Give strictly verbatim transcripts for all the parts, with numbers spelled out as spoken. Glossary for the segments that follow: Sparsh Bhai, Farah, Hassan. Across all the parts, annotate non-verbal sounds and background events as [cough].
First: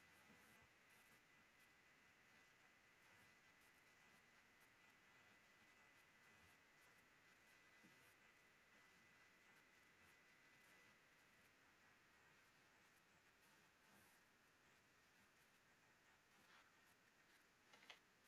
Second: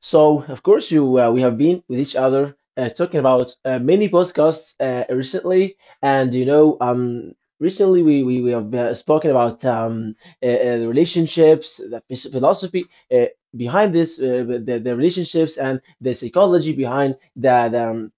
So, of course, you uh, we have been with each other uh, talking about uh, many podcasts uh, recently, and you know, um, recently we we, we have uh, spoken about um, uh, uh, relationships, the phis- philosophy uh, behind this, uh, the the relationships and the psychology behind the,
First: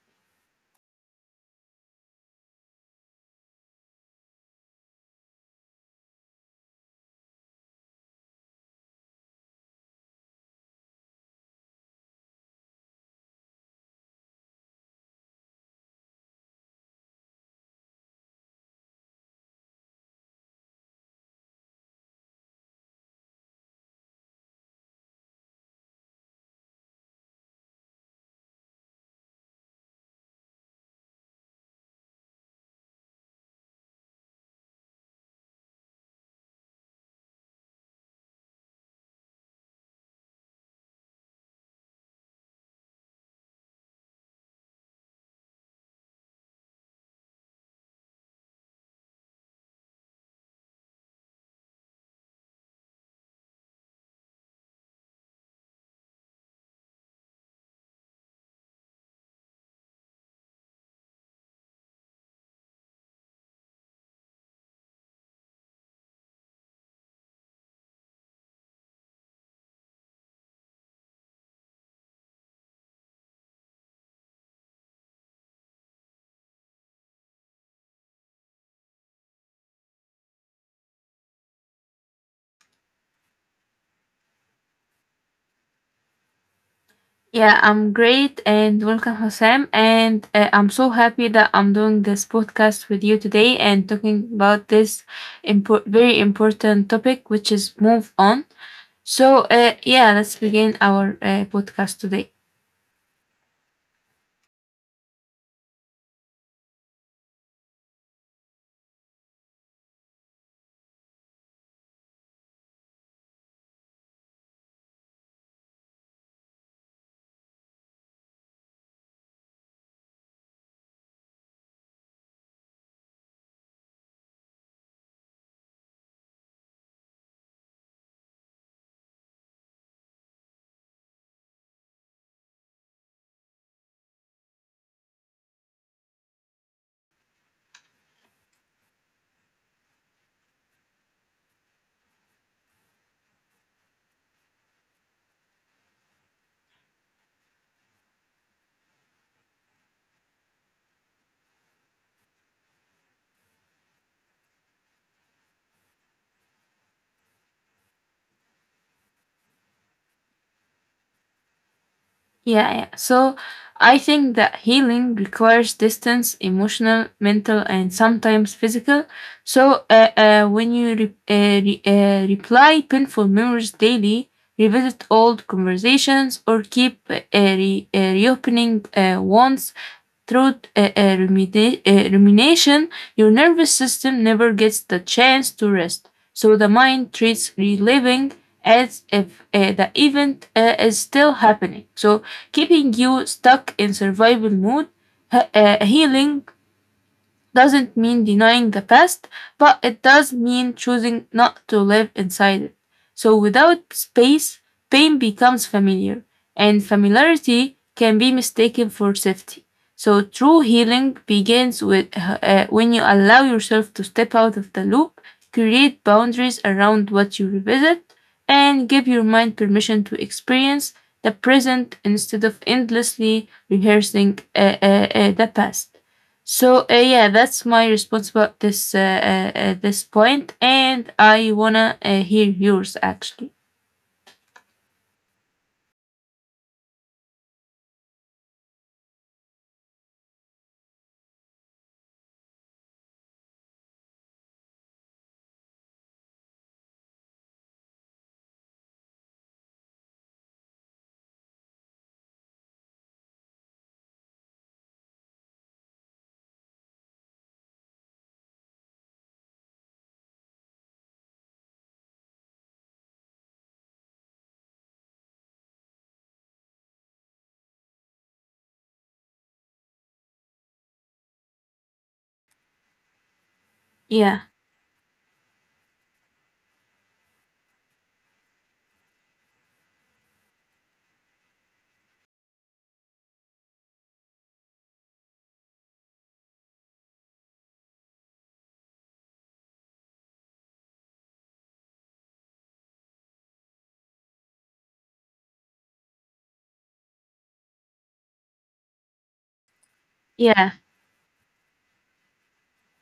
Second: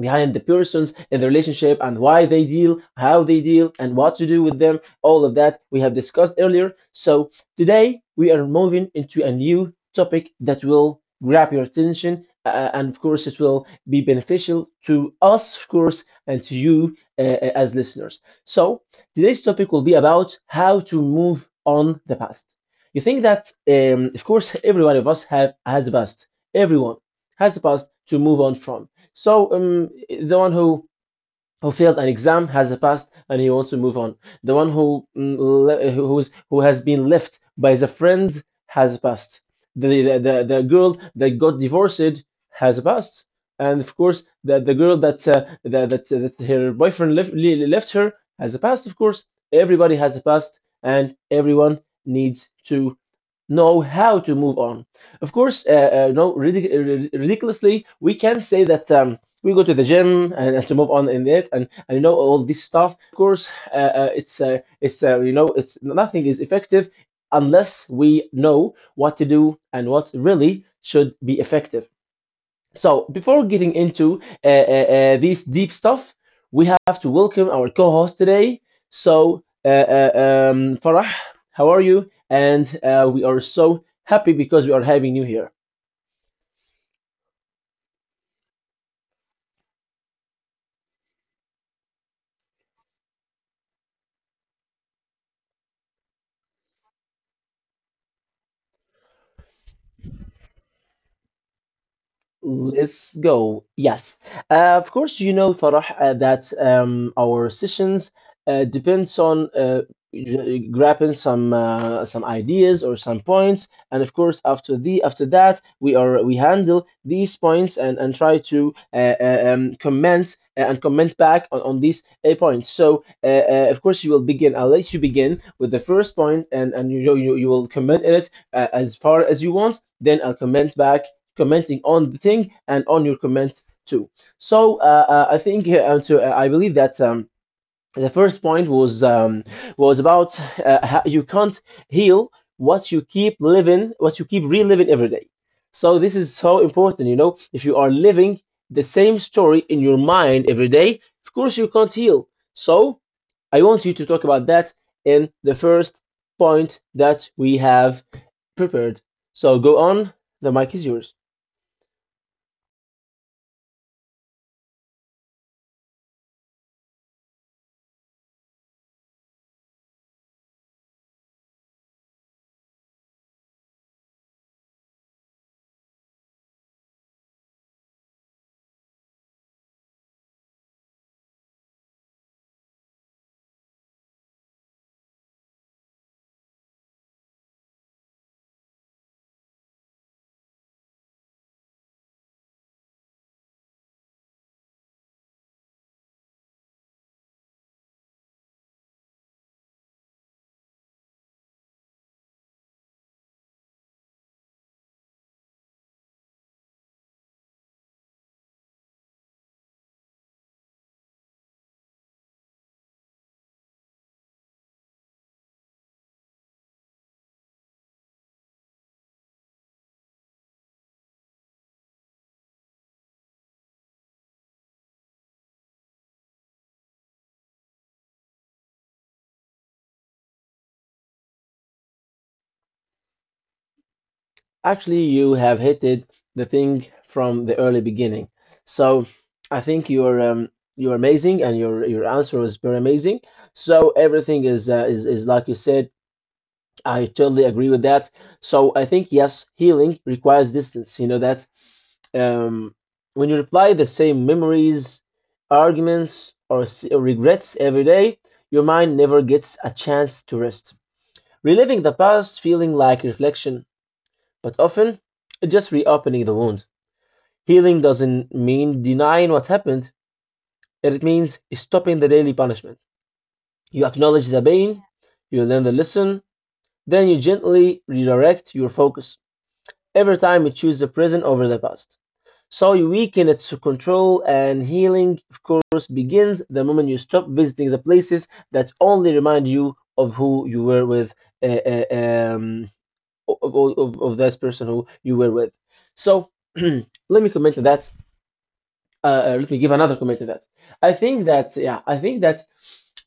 behind the persons in the relationship and why they deal, how they deal, and what to do with them. All of that we have discussed earlier. So today we are moving into a new topic that will grab your attention. Uh, uh, and of course, it will be beneficial to us, of course, and to you uh, uh, as listeners. So, today's topic will be about how to move on the past. You think that, um, of course, every one of us have has a past. Everyone has a past to move on from. So um, the one who who failed an exam has a past and he wants to move on. The one who mm, who's who has been left by the friend has a past. The the, the, the girl that got divorced has a past, and of course the, the girl that uh, that, that that her boyfriend left le- left her has a past. Of course, everybody has a past, and everyone needs to know how to move on. Of course, uh, uh, no, ridic- uh, rid- ridiculously, we can say that um, we go to the gym and, and to move on in it, and, and you know all this stuff. Of course, uh, uh, it's uh, it's uh, you know it's nothing is effective unless we know what to do and what really should be effective. So before getting into uh, uh, uh, this deep stuff, we have to welcome our co-host today. So uh, uh, um, Farah, how are you? And uh, we are so happy because we are having you here. Yeah, I'm great and welcome, Hassan. And uh, I'm so happy that I'm doing this podcast with you today and talking about this impor- very important topic, which is move on. So, uh, yeah, let's begin our uh, podcast today. Let's go. Yes. Uh, of course, you know, Farah, uh, that um, our sessions uh, depends on uh, g- grabbing some uh, some ideas or some points, and of course, after the after that, we are we handle these points and and try to uh, uh, um, comment uh, and comment back on, on these uh, points. So, uh, uh, of course, you will begin. I'll let you begin with the first point, and and you you, you will comment in it uh, as far as you want. Then I'll comment back commenting on the thing and on your comments too. So uh, uh, I think uh, uh, to, uh, I believe that um, the first point was um, was about uh, how you can't heal what you keep living, what you keep reliving every day. So this is so important, you know. If you are living the same story in your mind every day, of course you can't heal. So I want you to talk about that in the first point that we have prepared. So go on. The mic is yours. Yeah, yeah. So I think that healing requires distance, emotional, mental, and sometimes physical. So uh, uh, when you re- uh, re- uh, reply painful memories daily, revisit old conversations, or keep uh, re- uh, reopening uh, wounds through uh, uh, rumida- uh, rumination, your nervous system never gets the chance to rest. So the mind treats reliving as if uh, the event uh, is still happening. So keeping you stuck in survival mode, he- uh, healing doesn't mean denying the past, but it does mean choosing not to live inside it. So without space, pain becomes familiar, and familiarity can be mistaken for safety. So true healing begins with uh, when you allow yourself to step out of the loop, create boundaries around what you revisit, and give your mind permission to experience the present instead of endlessly rehearsing uh, uh, uh, the past. So uh, yeah, that's my response about this uh, uh, uh, this point, and I wanna uh, hear yours actually. Actually, you have hit it the thing from the early beginning. So I think you're um, you're amazing, and your your answer was very amazing. So everything is uh, is is like you said. I totally agree with that. So I think yes, healing requires distance. You know that um, when you reply the same memories, arguments, or, s- or regrets every day, your mind never gets a chance to rest. Reliving the past, feeling like reflection but often, it's just reopening the wound. Healing doesn't mean denying what happened, it means stopping the daily punishment. You acknowledge Yeah, the pain, you learn the lesson, then you gently redirect your focus. Every time you choose the present over the past. So you weaken its control, and healing, of course, begins the moment you stop visiting the places that only remind you of who you were with uh, uh, um, of of, of this person who you were with. So [clears throat] let me comment to that. Uh, uh, let me give another comment to that. yeah, I think that yeah, I think that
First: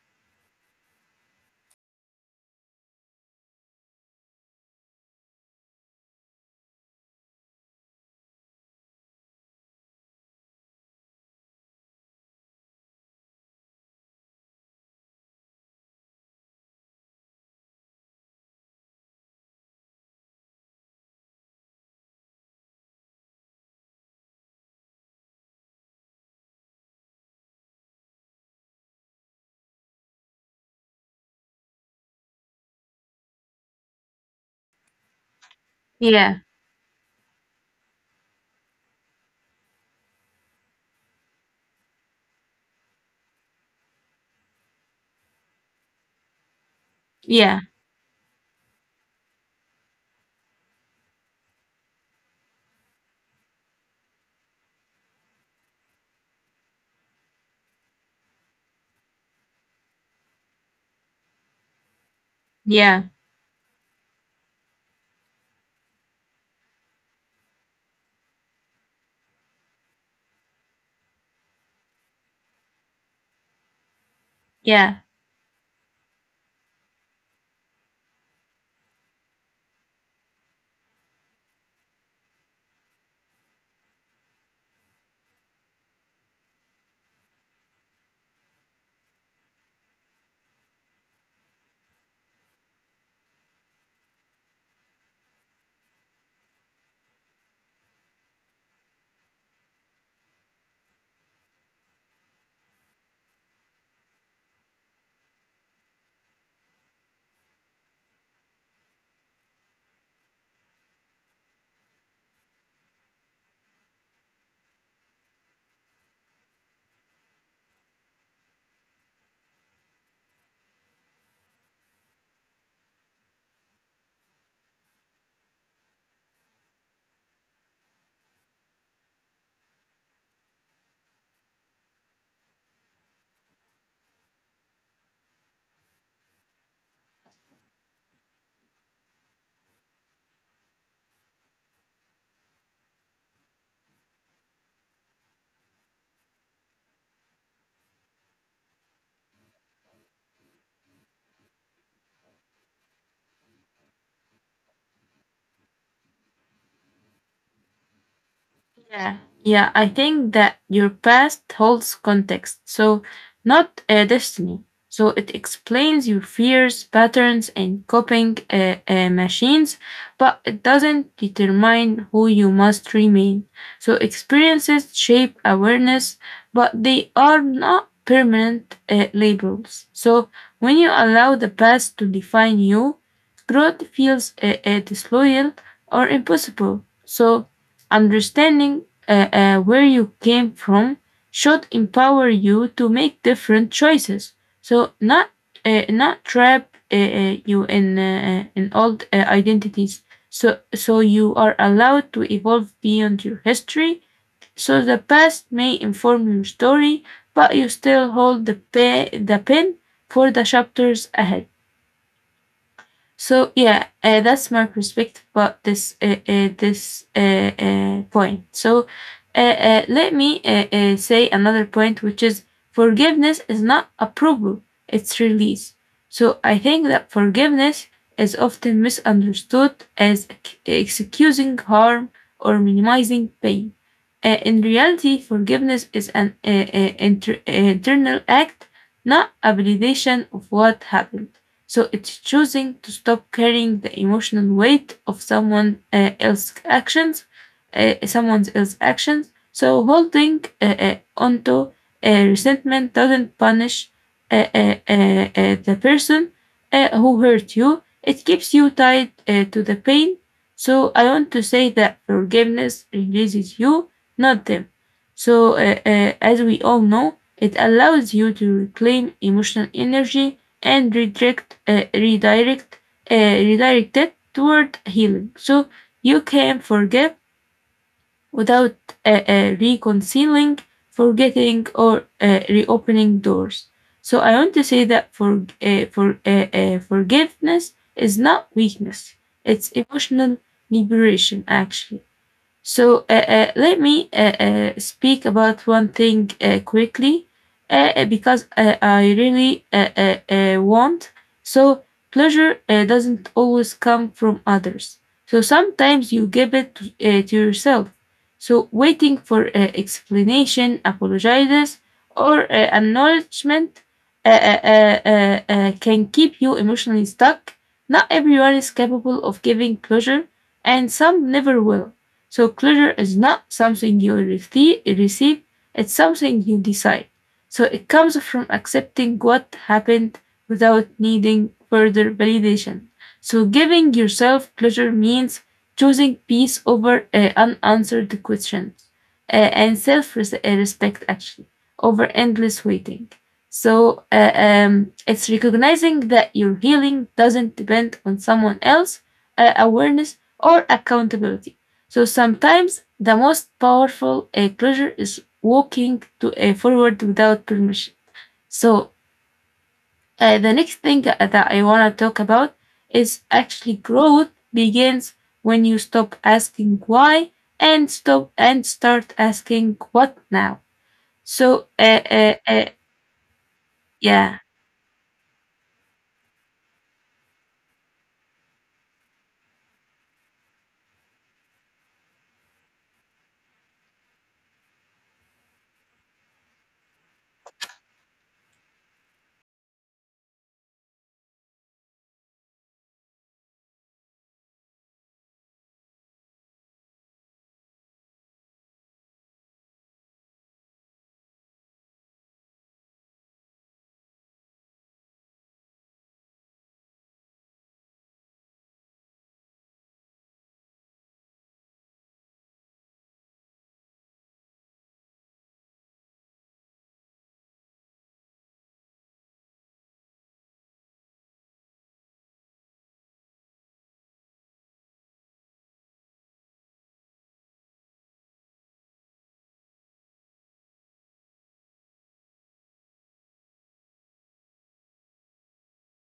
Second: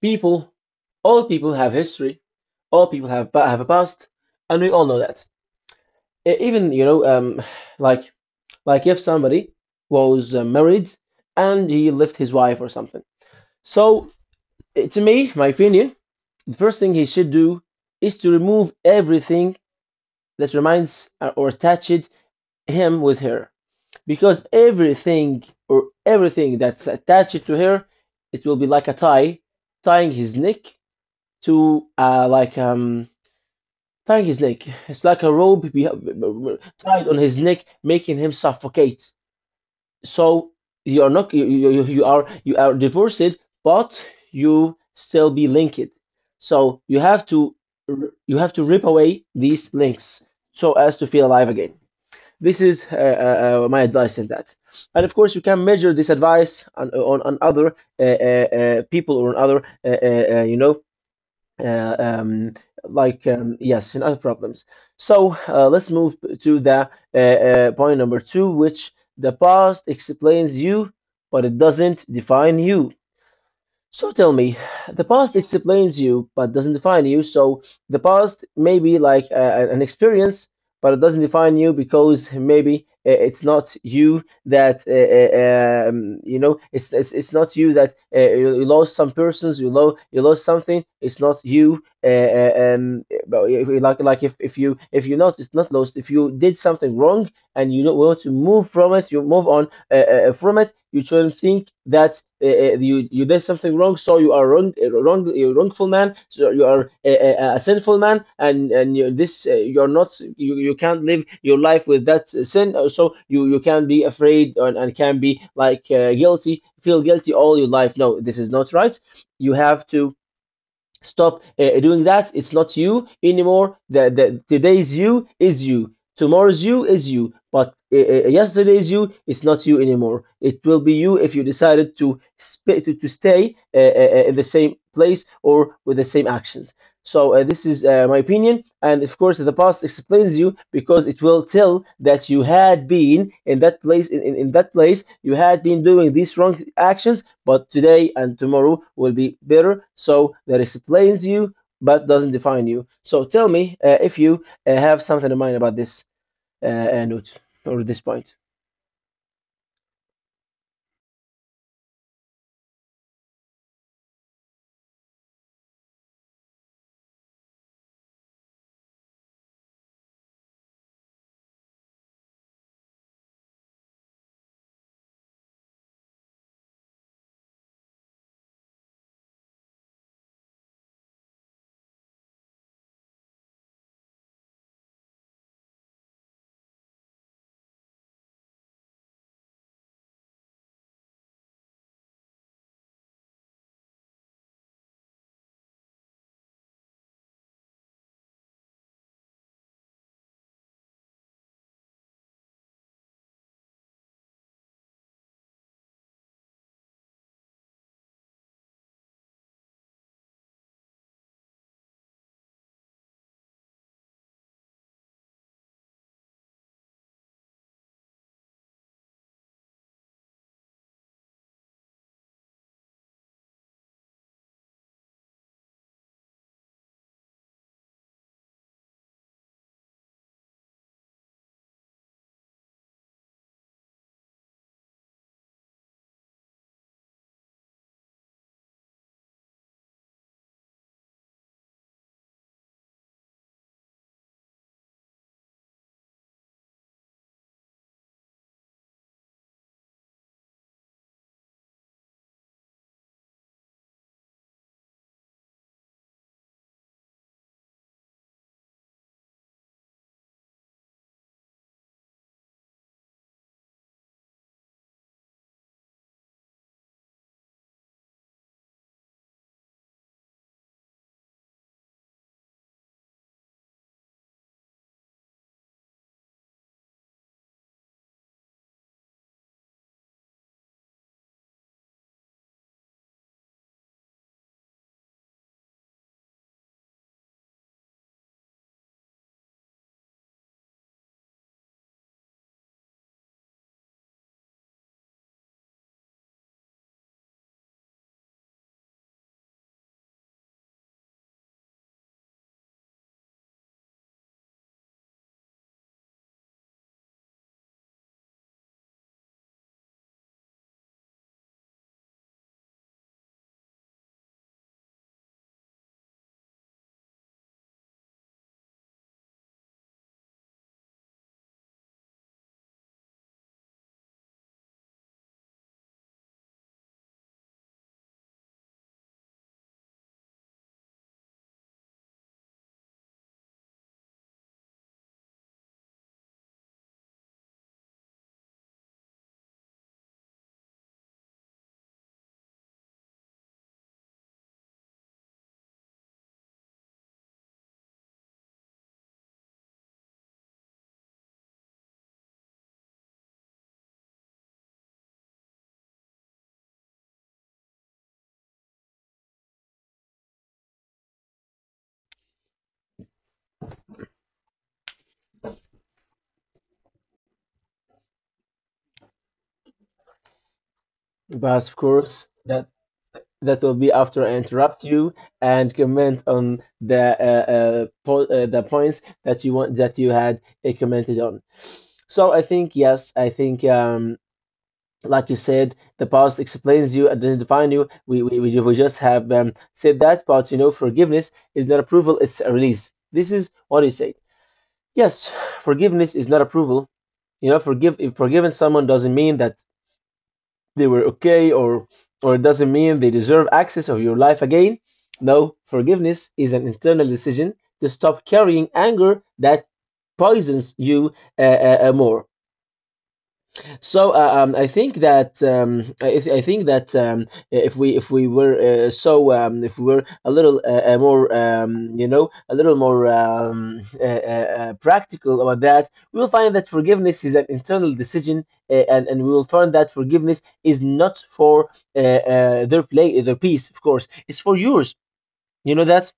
people, all people have history, all people have have a past, and we all know that. E- Even you know, um, like like if somebody was uh, married and he left his wife or something. So eh, to me, my opinion, the first thing he should do is to remove everything that reminds uh, or attached him with her. Because everything or everything that's attached to her, it will be like a tie, tying his neck to uh, like um tying his neck. It's like a rope be- yeah, tied on his neck, making him suffocate. So you are not you, you, you you are you are divorced, but you still be linked. So you have to yeah, you have to rip away these links so as to feel alive again. This is uh, uh, uh, my advice in that. And of course, you can measure this advice on on, on other uh, uh, uh, people or on other uh, uh, uh, you know uh, um, yeah, like um, yes in other problems. So uh, let's move to the uh, uh, point number two, which the past explains you, but it doesn't define you. So tell me, yeah. the past explains you but doesn't define you. So the past may be like uh, a, an experience, but it doesn't define you because maybe uh, it's not you that uh, uh, um, you know. It's, it's it's not you that uh, you, you lost some persons. You lost you lost something. It's not you. Uh, uh, um, but if, like like if, if you if you not it's not lost. If you did something wrong and you don't want to move from it, you move on uh, uh, uh, from it. You shouldn't think that uh, uh, you you did something wrong, so you are wrong, uh, wrong, you're wrongful man. So you are a, a, sinful man, and and you, this uh, you're not. You, you can't live your life with that sin. uh, So you you can be afraid and, and can be like uh, guilty, feel guilty all your life. No, this is not right. You have to stop uh, doing that. It's not you anymore. The, the today's you is you, tomorrow's you is you, but uh, uh, yesterday's you is not you anymore. It will be you if you decided to sp- to, to stay uh, uh, uh, in the same place or with the same actions. So uh, this is uh, my opinion, and of course the past explains you because it will tell that you had been in that place. In, in, in that place, you had been doing these wrong actions, but today and tomorrow will be better. So that explains you, but doesn't define you. So tell me uh, if you uh, have something in mind about this uh, uh, note or this point. Yeah, yeah. I think that your past holds context, so not uh, destiny. So it explains your fears, patterns, and coping uh, uh, machines, but it doesn't determine who you must remain. So experiences shape awareness, but they are not permanent uh, labels. So when you allow the past to define you, growth feels uh, uh, disloyal or impossible. So understanding uh, uh, where you came from should empower you to make different choices. So not uh, not trap uh, uh, you in uh, uh, in old uh, identities. So so you are allowed to evolve beyond your history. So the past may inform your story, but you still hold the pe- the pen for the chapters ahead. So yeah, uh, that's my perspective about this uh, uh, this uh, uh, point. So uh, uh, let me uh, uh, say another point, which is forgiveness is not approval; it's release. So I think that forgiveness is often misunderstood as excusing harm or minimizing pain. Uh, in reality, forgiveness is an uh, uh, inter- uh, internal act, not a validation of what happened. So it's choosing to stop carrying the emotional weight of someone uh, else's actions, uh, someone else's actions. So holding uh, uh, onto uh, resentment doesn't punish uh, uh, uh, uh, the person uh, who hurt you. It keeps you tied uh, to the pain. So I want to say that forgiveness releases you, not them. So uh, uh, as we all know, it allows you to reclaim emotional energy and redirect, uh, redirect, uh, redirected toward healing. So you can forgive without uh, uh, reconciling, forgetting, or uh, reopening doors. So I want to say that for uh, for uh, uh, forgiveness is not weakness; it's emotional liberation, actually. So uh, uh, let me uh, uh, speak about one thing uh, quickly uh, uh, because uh, I really uh, uh, uh, want. So pleasure uh, doesn't always come from others. So sometimes you give it to, uh, to yourself. So waiting for uh, explanation, apologizes, or uh, acknowledgement uh, uh, uh, uh, uh, can keep you emotionally stuck. Not everyone is capable of giving pleasure, and some never will. So pleasure is not something you receive, it's something you decide. So it comes from accepting what happened without needing further validation. So giving yourself pleasure means choosing peace over uh, unanswered questions uh, and self-respect actually over endless waiting. So uh, um, it's recognizing that your healing doesn't depend on someone else, uh, awareness or accountability. So sometimes the most powerful uh, pleasure is walking to a forward without permission. So uh, the next thing that I want to talk about is actually growth begins when you stop asking why and stop and start asking what now. But So of uh, course, uh, that. uh, That will be after I yeah, interrupt you and comment on the uh, uh, po uh, the points that you want that you had uh, commented on. So I think yes, I think um, like you said, the past explains you, identifying you. We we we, ju- we just have um, said that, but you know, forgiveness is not approval; it's a release. This is what he said. Yes, forgiveness is not approval. You know, forgive If forgiving someone doesn't mean that they were okay or or it doesn't mean they deserve access of your life again. No, forgiveness is an internal decision to stop carrying anger that poisons you uh, uh, uh, more. So uh, um, I think that um, I, I think that um, if we if we were uh, so um, if we were a little uh, uh, more um, you know a little more um, uh, uh, uh, practical about that, we will find that forgiveness is an internal decision, uh, and and we will find that forgiveness is not for uh, uh, their play their peace, of course, it's for yours. You know that,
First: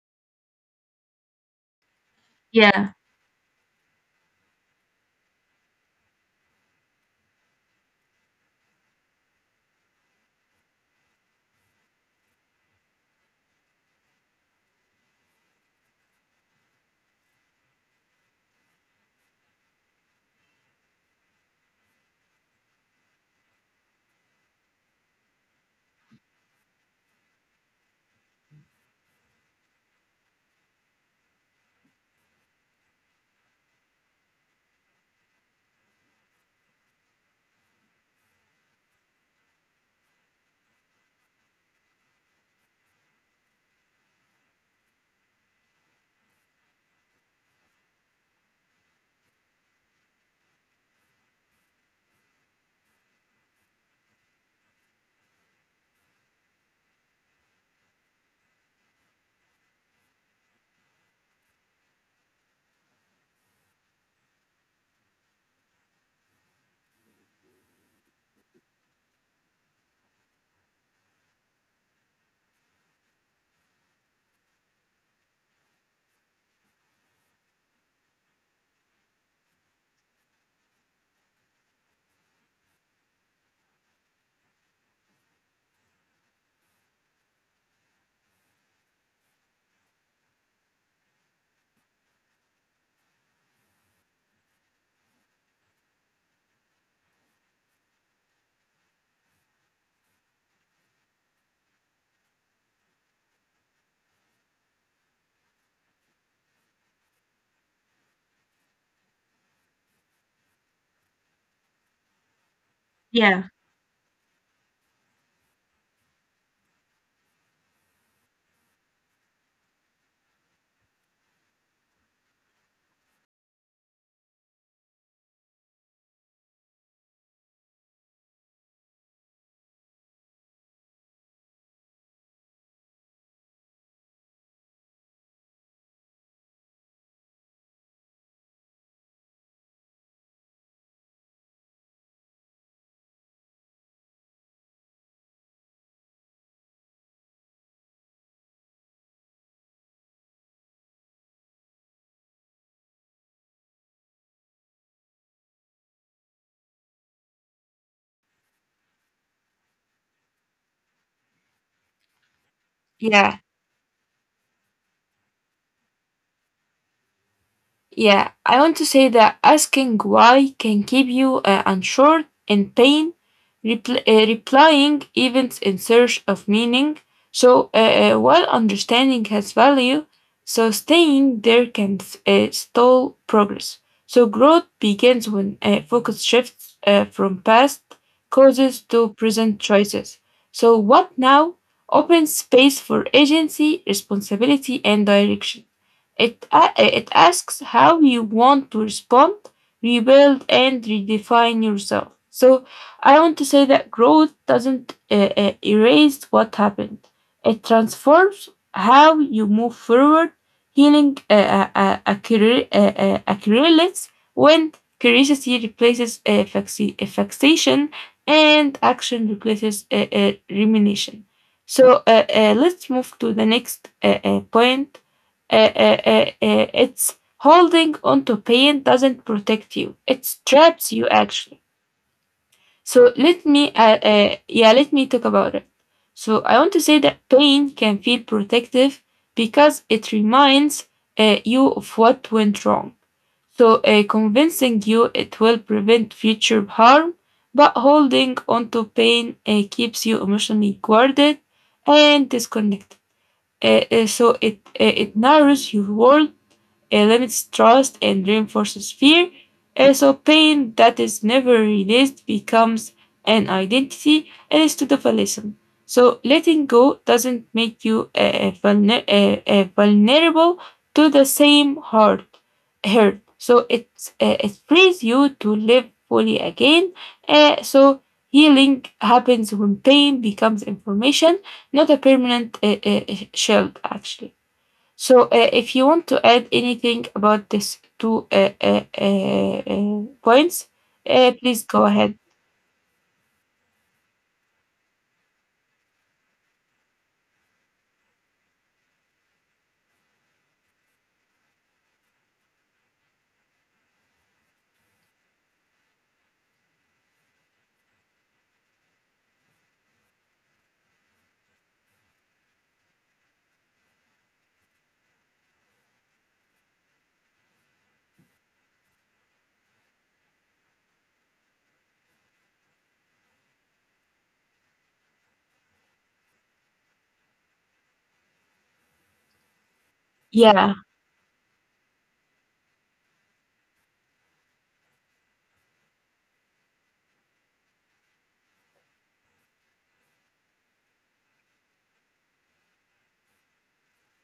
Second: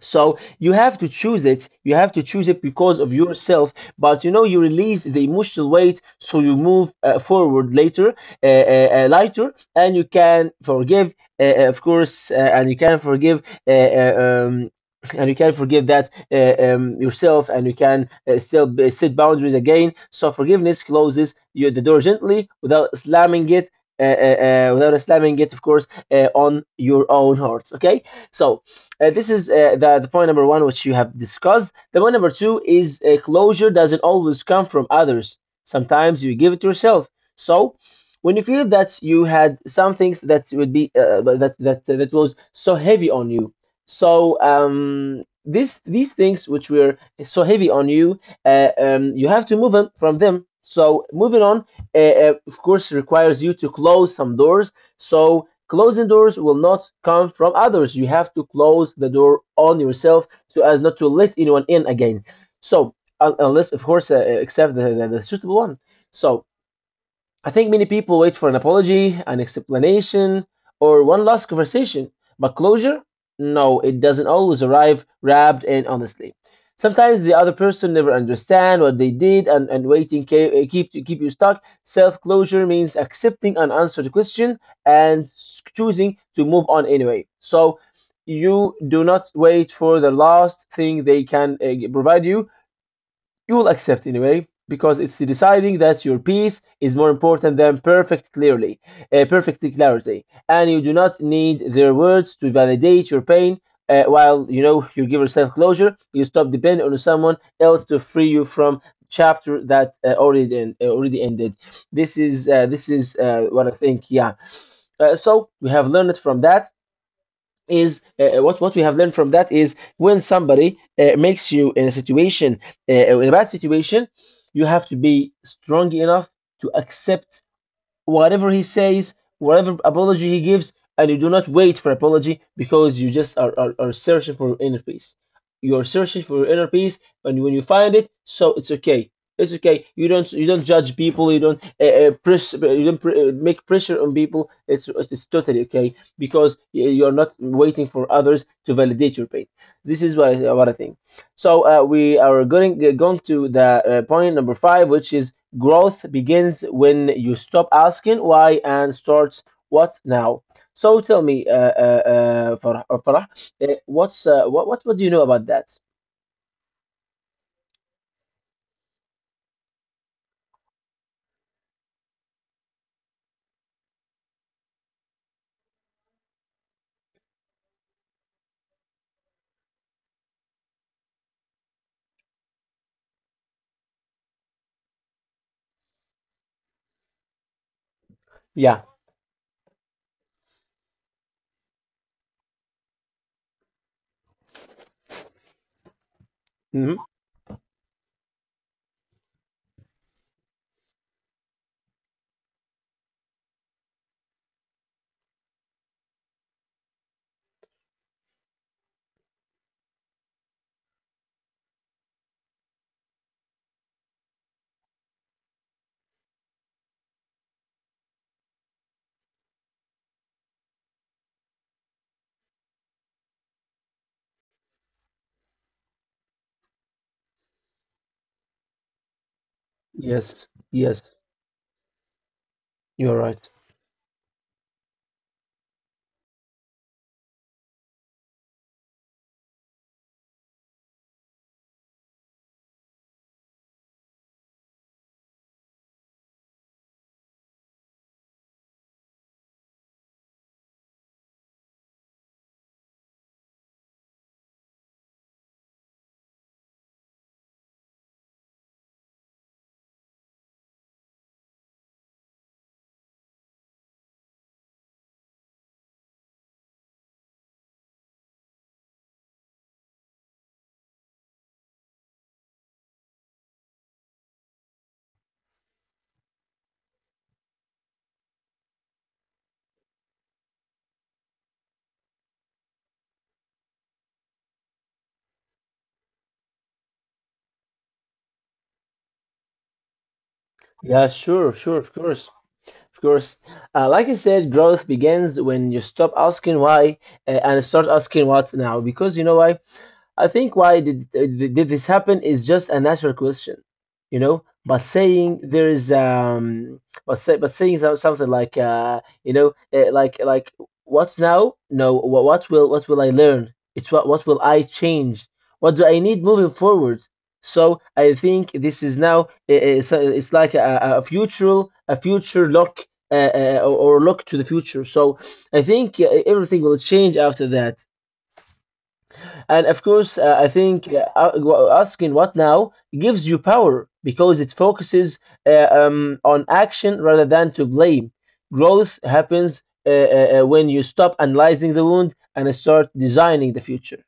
so you have to choose it. You have to choose it yeah, because of yourself. But you know, you release the emotional weight, so you move uh, forward later, uh, uh, uh, lighter, and you can forgive, uh, uh, of course, uh, and you can forgive, uh, uh, um, and you can forgive that uh, um, yourself, and you can uh, still b- set boundaries again. So forgiveness closes you the door gently without slamming it. Uh, uh, uh, without slamming it, of course, uh, on your own hearts. Okay, so uh, this is uh, the, the point number one, which you have discussed. The point number two is uh, closure doesn't always come from others. Sometimes you give it to yourself. So, when you feel that you had some things that would be uh, that that that was so heavy on you, so um, this these things which were so heavy on you, uh, um, you have to move on from them. So moving on, uh, uh, of course, requires you to close some doors. So closing doors will not come from others. You have to close the door on yourself so as not to let anyone in again. So, unless, of course, uh, uh, except the, the, the suitable one. So, I think many people wait for an apology, an explanation, or one last conversation, but closure? No, it doesn't always arrive wrapped and honestly. Sometimes the other person never understand what they did, and, and waiting ca- eh, keep keep you stuck. Self closure means accepting an unanswered question and s- choosing to move on anyway. So you do not wait for the last thing they can uh, provide you you will accept anyway, because it's deciding that your peace is more important than perfect clearly uh, perfect clarity, and you do not need their words to validate your pain. Uh, while you know you give yourself closure, you stop depending on someone else to free you from chapter that uh, already en- uh, already ended. This is uh, this is yeah, uh, what I think. Yeah, uh, so we have learned from that is uh, uh, what what we have learned from that is, when somebody uh, makes you in a situation, uh, in a bad situation, you have to be strong enough to accept whatever he says, whatever apology he gives, and you do not wait for apology, because you just are, are, are searching for inner peace. You're searching for your inner peace, and when you find it, so it's okay. It's okay. You don't you don't judge people. You don't uh, uh, press. You don't pr- uh, make pressure on people. It's it's totally okay, because you're not waiting for others to validate your pain. This is what I, what I think. So uh, we are going eh, going to the uh, point number five, which is: growth begins when you stop asking why and start what now. So tell me, uh, uh, uh, Farah, uh, Farah, yeah. uh, what's uh, what, what what do you know about that? Yeah, I want to say that asking why can keep you uh, unsure and pain, repl- uh, replying events in search of meaning. So, uh, uh, while understanding has value, so staying there can uh, stall progress. So growth begins when uh, focus shifts uh, from past causes Yeah. to present choices. So what now opens space for agency, responsibility, and direction. It, a- it Hmm. asks how you want to respond, rebuild, and redefine yourself. So I want to say that growth doesn't uh, uh, erase what happened, it transforms how you move forward. Healing uh, uh, uh, accumul- uh, uh, accumulates when curiosity replaces uh, faxi- uh, fixation and action replaces uh, uh, rumination. So uh, uh, let's move to the next uh, uh, point. Uh, uh, uh, uh, it's holding onto pain doesn't protect you, it Yes. traps you Yes. actually. So You're let right. me uh, uh, yeah, let me talk about it. So I want to say that pain can feel protective because it reminds uh, you of what went wrong, so uh, convincing you it will prevent future harm, but holding onto pain uh, keeps you emotionally guarded and disconnected. Uh, uh, so it uh, it narrows your world, it limits trust and reinforces fear. Uh, so pain that is never released becomes an identity instead of a lesson. So letting go doesn't make you uh, vulner- uh, uh, vulnerable to the same hurt. hurt. So it uh, it frees you to live fully again. Uh, so healing happens when pain becomes information, not a permanent uh, uh, shield, actually. So, uh, if you want to add anything about these two uh, uh, uh, uh, points, Yeah. uh, please Sure. go Sure. Of ahead. course. Of course. Uh, like I said, growth begins when you stop asking why uh, and start asking what now. Because you know why? I think why did did this happen is just a natural question, you know. But saying there is um, but say but saying so- something like uh, you know, eh, like like what's now? No, what what will what will I learn? It's what what will I change? What do I need moving forward? So I think this is now, eh, eh, so it's like a, a a future, a future look, uh, uh, or or look to the future. So I think, eh, everything will change after that. And of course, uh, I Yeah, think uh, a- asking what now, gives you power, because it focuses uh, um, on action rather than to blame. Growth happens uh, uh, uh, when you stop analyzing the wound and start designing the future.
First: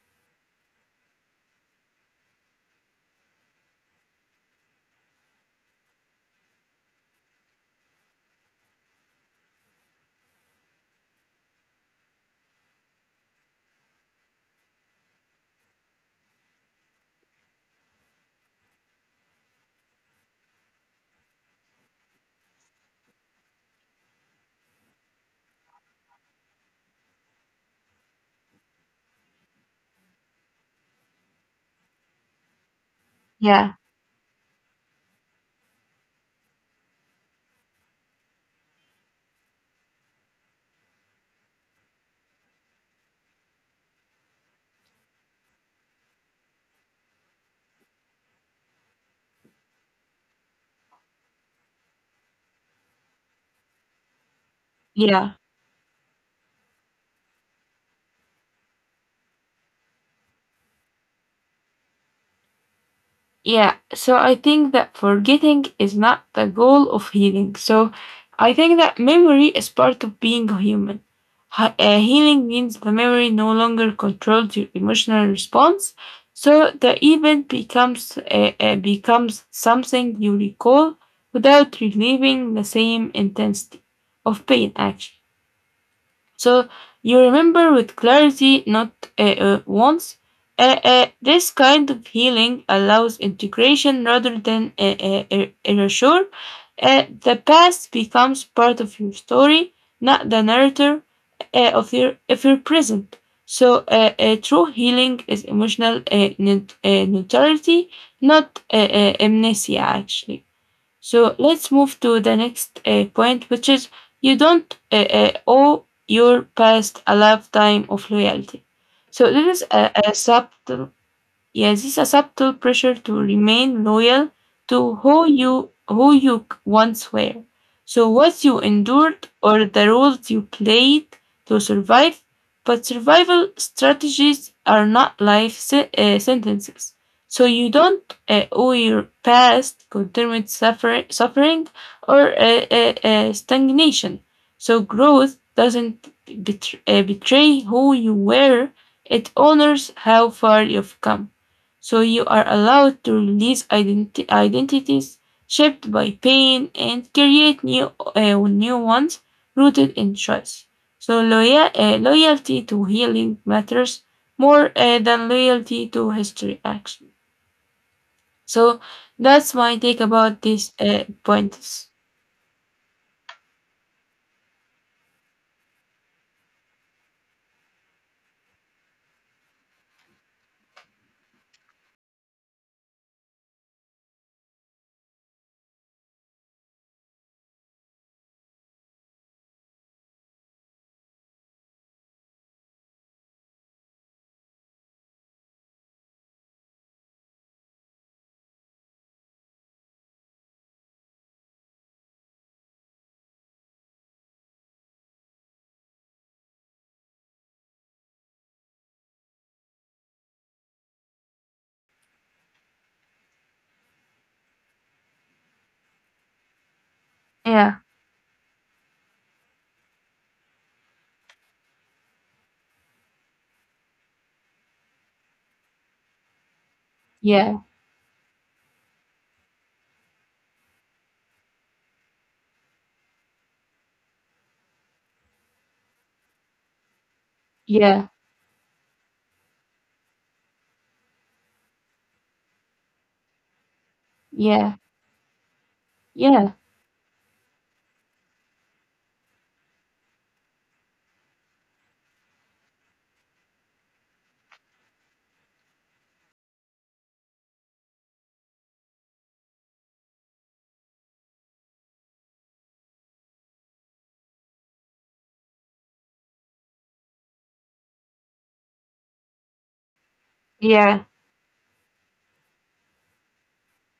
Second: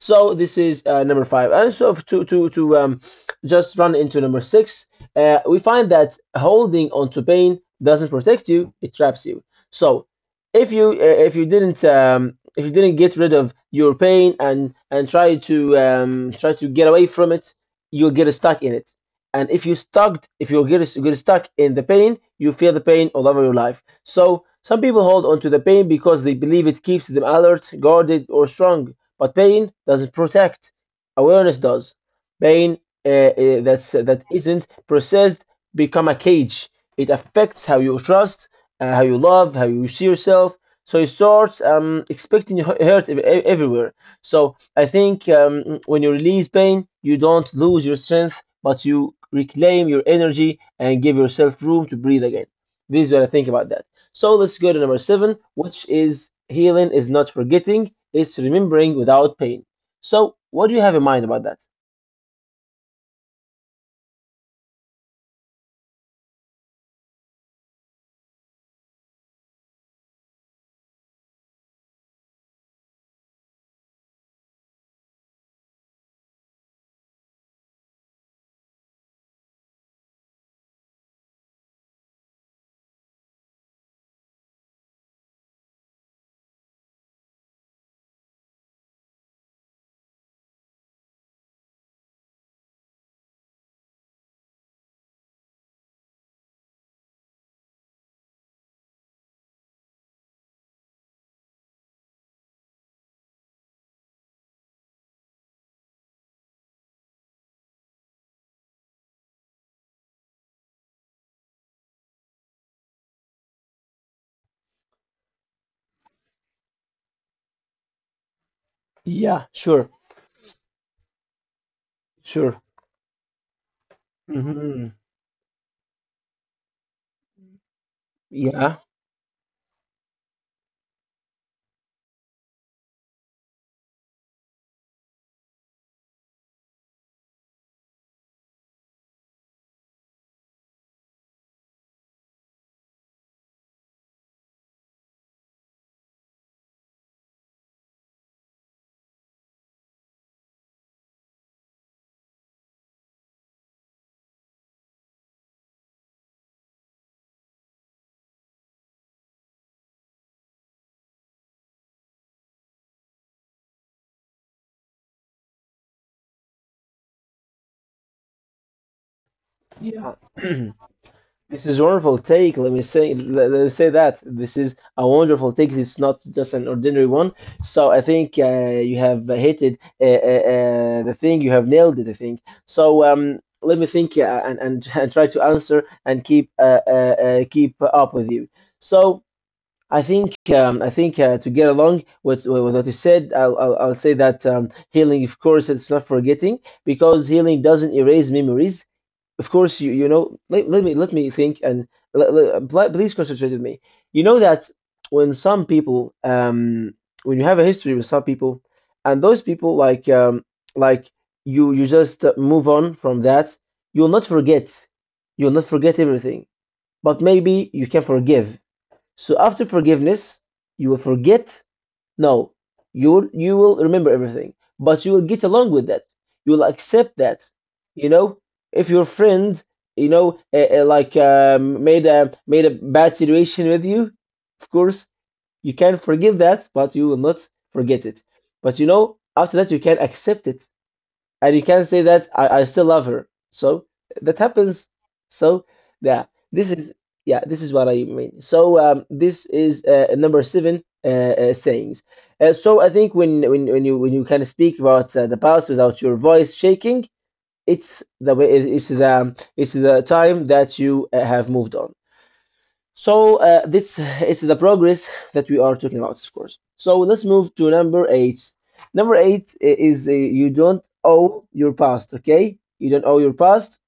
So this is uh, number five. And so to to to um, just run into number six, uh, we find that holding onto pain doesn't protect you; it traps you. So if you, uh, if you didn't um, if you didn't get rid of your pain and and try to um, try to get away from it, you'll get stuck in it. And if you stuck, if you get get stuck in the pain, you feel the pain all over your life. So some people hold on to the pain because they believe it keeps them alert, guarded, or strong, but pain doesn't protect. Awareness does. Pain uh, uh, yeah, that's uh, that isn't processed become a cage. It affects how you trust, uh, how you love, how you see yourself. So you start um, expecting hurt ev- everywhere. So I think, um, when you release pain, you don't lose your strength, but you reclaim your energy and give yourself room to breathe again. This is what I think about that. So let's go to number yeah. seven, which is: healing is not forgetting, it's remembering without pain. So, what do you have in mind about that? Yeah, so I think that forgetting is not the goal of healing. So I think that memory is part of being a human. Hi- uh, healing means the memory no longer controls your emotional response. So the event becomes uh, uh, becomes something you recall without relieving the same intensity of pain, actually. So you remember with clarity, not uh, uh, once. Uh, uh, this kind of healing allows integration rather than uh, uh, er- erasure. Uh, the past becomes part of your story, not the narrator uh, of your of your present. So uh, uh, true healing is emotional uh, neut- uh, neutrality, not uh, uh, amnesia, actually. So let's move to the next uh, point, which is you don't uh, uh, owe your past a lifetime of loyalty. So Yeah, this is a, sure, a subtle. Yes, it's a subtle sure. pressure to remain loyal Hmm. to who you who you c- once were. So what you Yeah, endured or the roles you played to survive, but survival strategies are not life se- uh, sentences. So you don't uh, owe your past continued suffer- suffering or uh, uh, uh, stagnation. So growth doesn't betr- uh, betray who you were. It honors how far you've come. So you are allowed to release identi- identities shaped by pain and create new uh, new ones rooted in choice. So loyal, uh, loyalty to healing matters more uh, than loyalty to history action. So that's my take yeah. about [clears throat] these uh, This is a points. wonderful take. Let me say let, let me say that this is a wonderful take. It's not just an ordinary one. So I think uh, you have hit it, uh, uh, uh, the thing. You have nailed it, I think. So um, let me think uh, and, and [laughs] and try to answer and keep uh, uh, uh, keep up with you. So I think, um, I think uh, to get along with, with what you said, I'll, I'll, I'll say that, um, healing, of course, it's not forgetting, because healing doesn't erase memories. Of course, you you know. Let, let me let me think, and le- le- pl- please concentrate with me. You know that when some people, um, when you have a history with some people, and those people like, um, like you you just uh, move on from that, you'll not forget. You'll not forget everything, but maybe Yeah, you can forgive. So after forgiveness, you will forget, no, you will, you will remember everything, but you will get along with that. You will accept that. yeah, You know, if your friend, you know, uh, uh, like um, made a made a bad situation with you, of course you can forgive that, but you will not yeah, forget it. But you know, after that you can accept it, and you can say that I, I still love her. So that yeah, happens. So yeah, yeah, this is, yeah, this is what I mean. So um, this is uh, number seven uh, uh, sayings. Uh, so I think when when when you when you kind of speak about uh, the past without your voice shaking, it's the way, it's the it's the time that you uh, have moved on. So uh, this [laughs] it's the progress that we are talking about, of course. So let's move to number eight. Number eight is, uh, you don't yeah, owe your past. Okay, you don't owe your past,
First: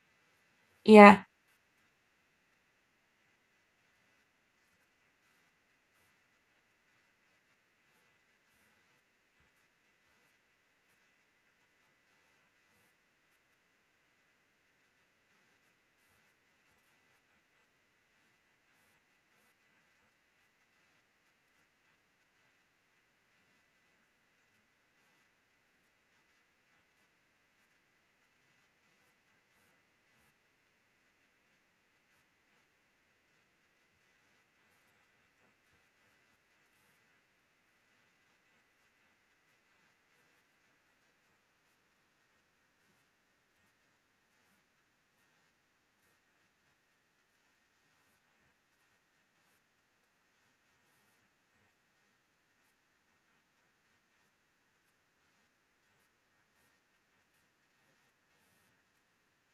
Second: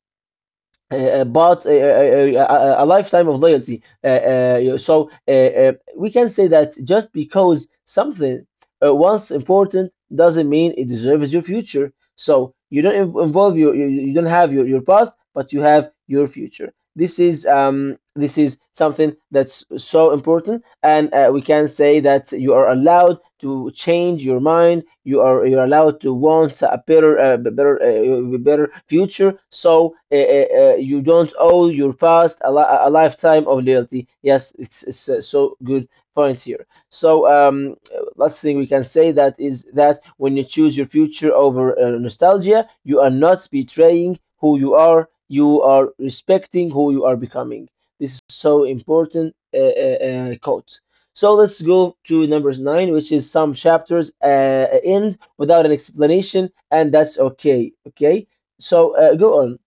uh, yeah, uh, but uh, uh, uh, a, a lifetime of loyalty. Uh, uh, so uh, uh, we can say that just because something, uh, once important, doesn't mean it deserves your future. So you don't inv- involve your you, you don't have your, your past, but you have your future. This is, um this is something that's so important, and uh, we can say that you are allowed to change your mind. You are you're allowed to want a better, uh, better, uh, uh, better future. So uh, uh, uh, you don't owe your past a, li- a lifetime of loyalty. Yes, it's, it's uh, so good point here. So um, uh, last thing, we can say that is that when you choose your future over uh, nostalgia, you are not betraying who you are. You are respecting who you are becoming. This is so important uh, uh, uh, quote. So let's go to number nine, which is: some chapters uh, end without an explanation, and that's okay. Okay. So uh, go on.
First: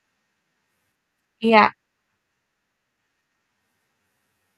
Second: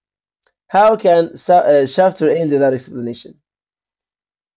How can sa yeah. uh, chapter end without explanation?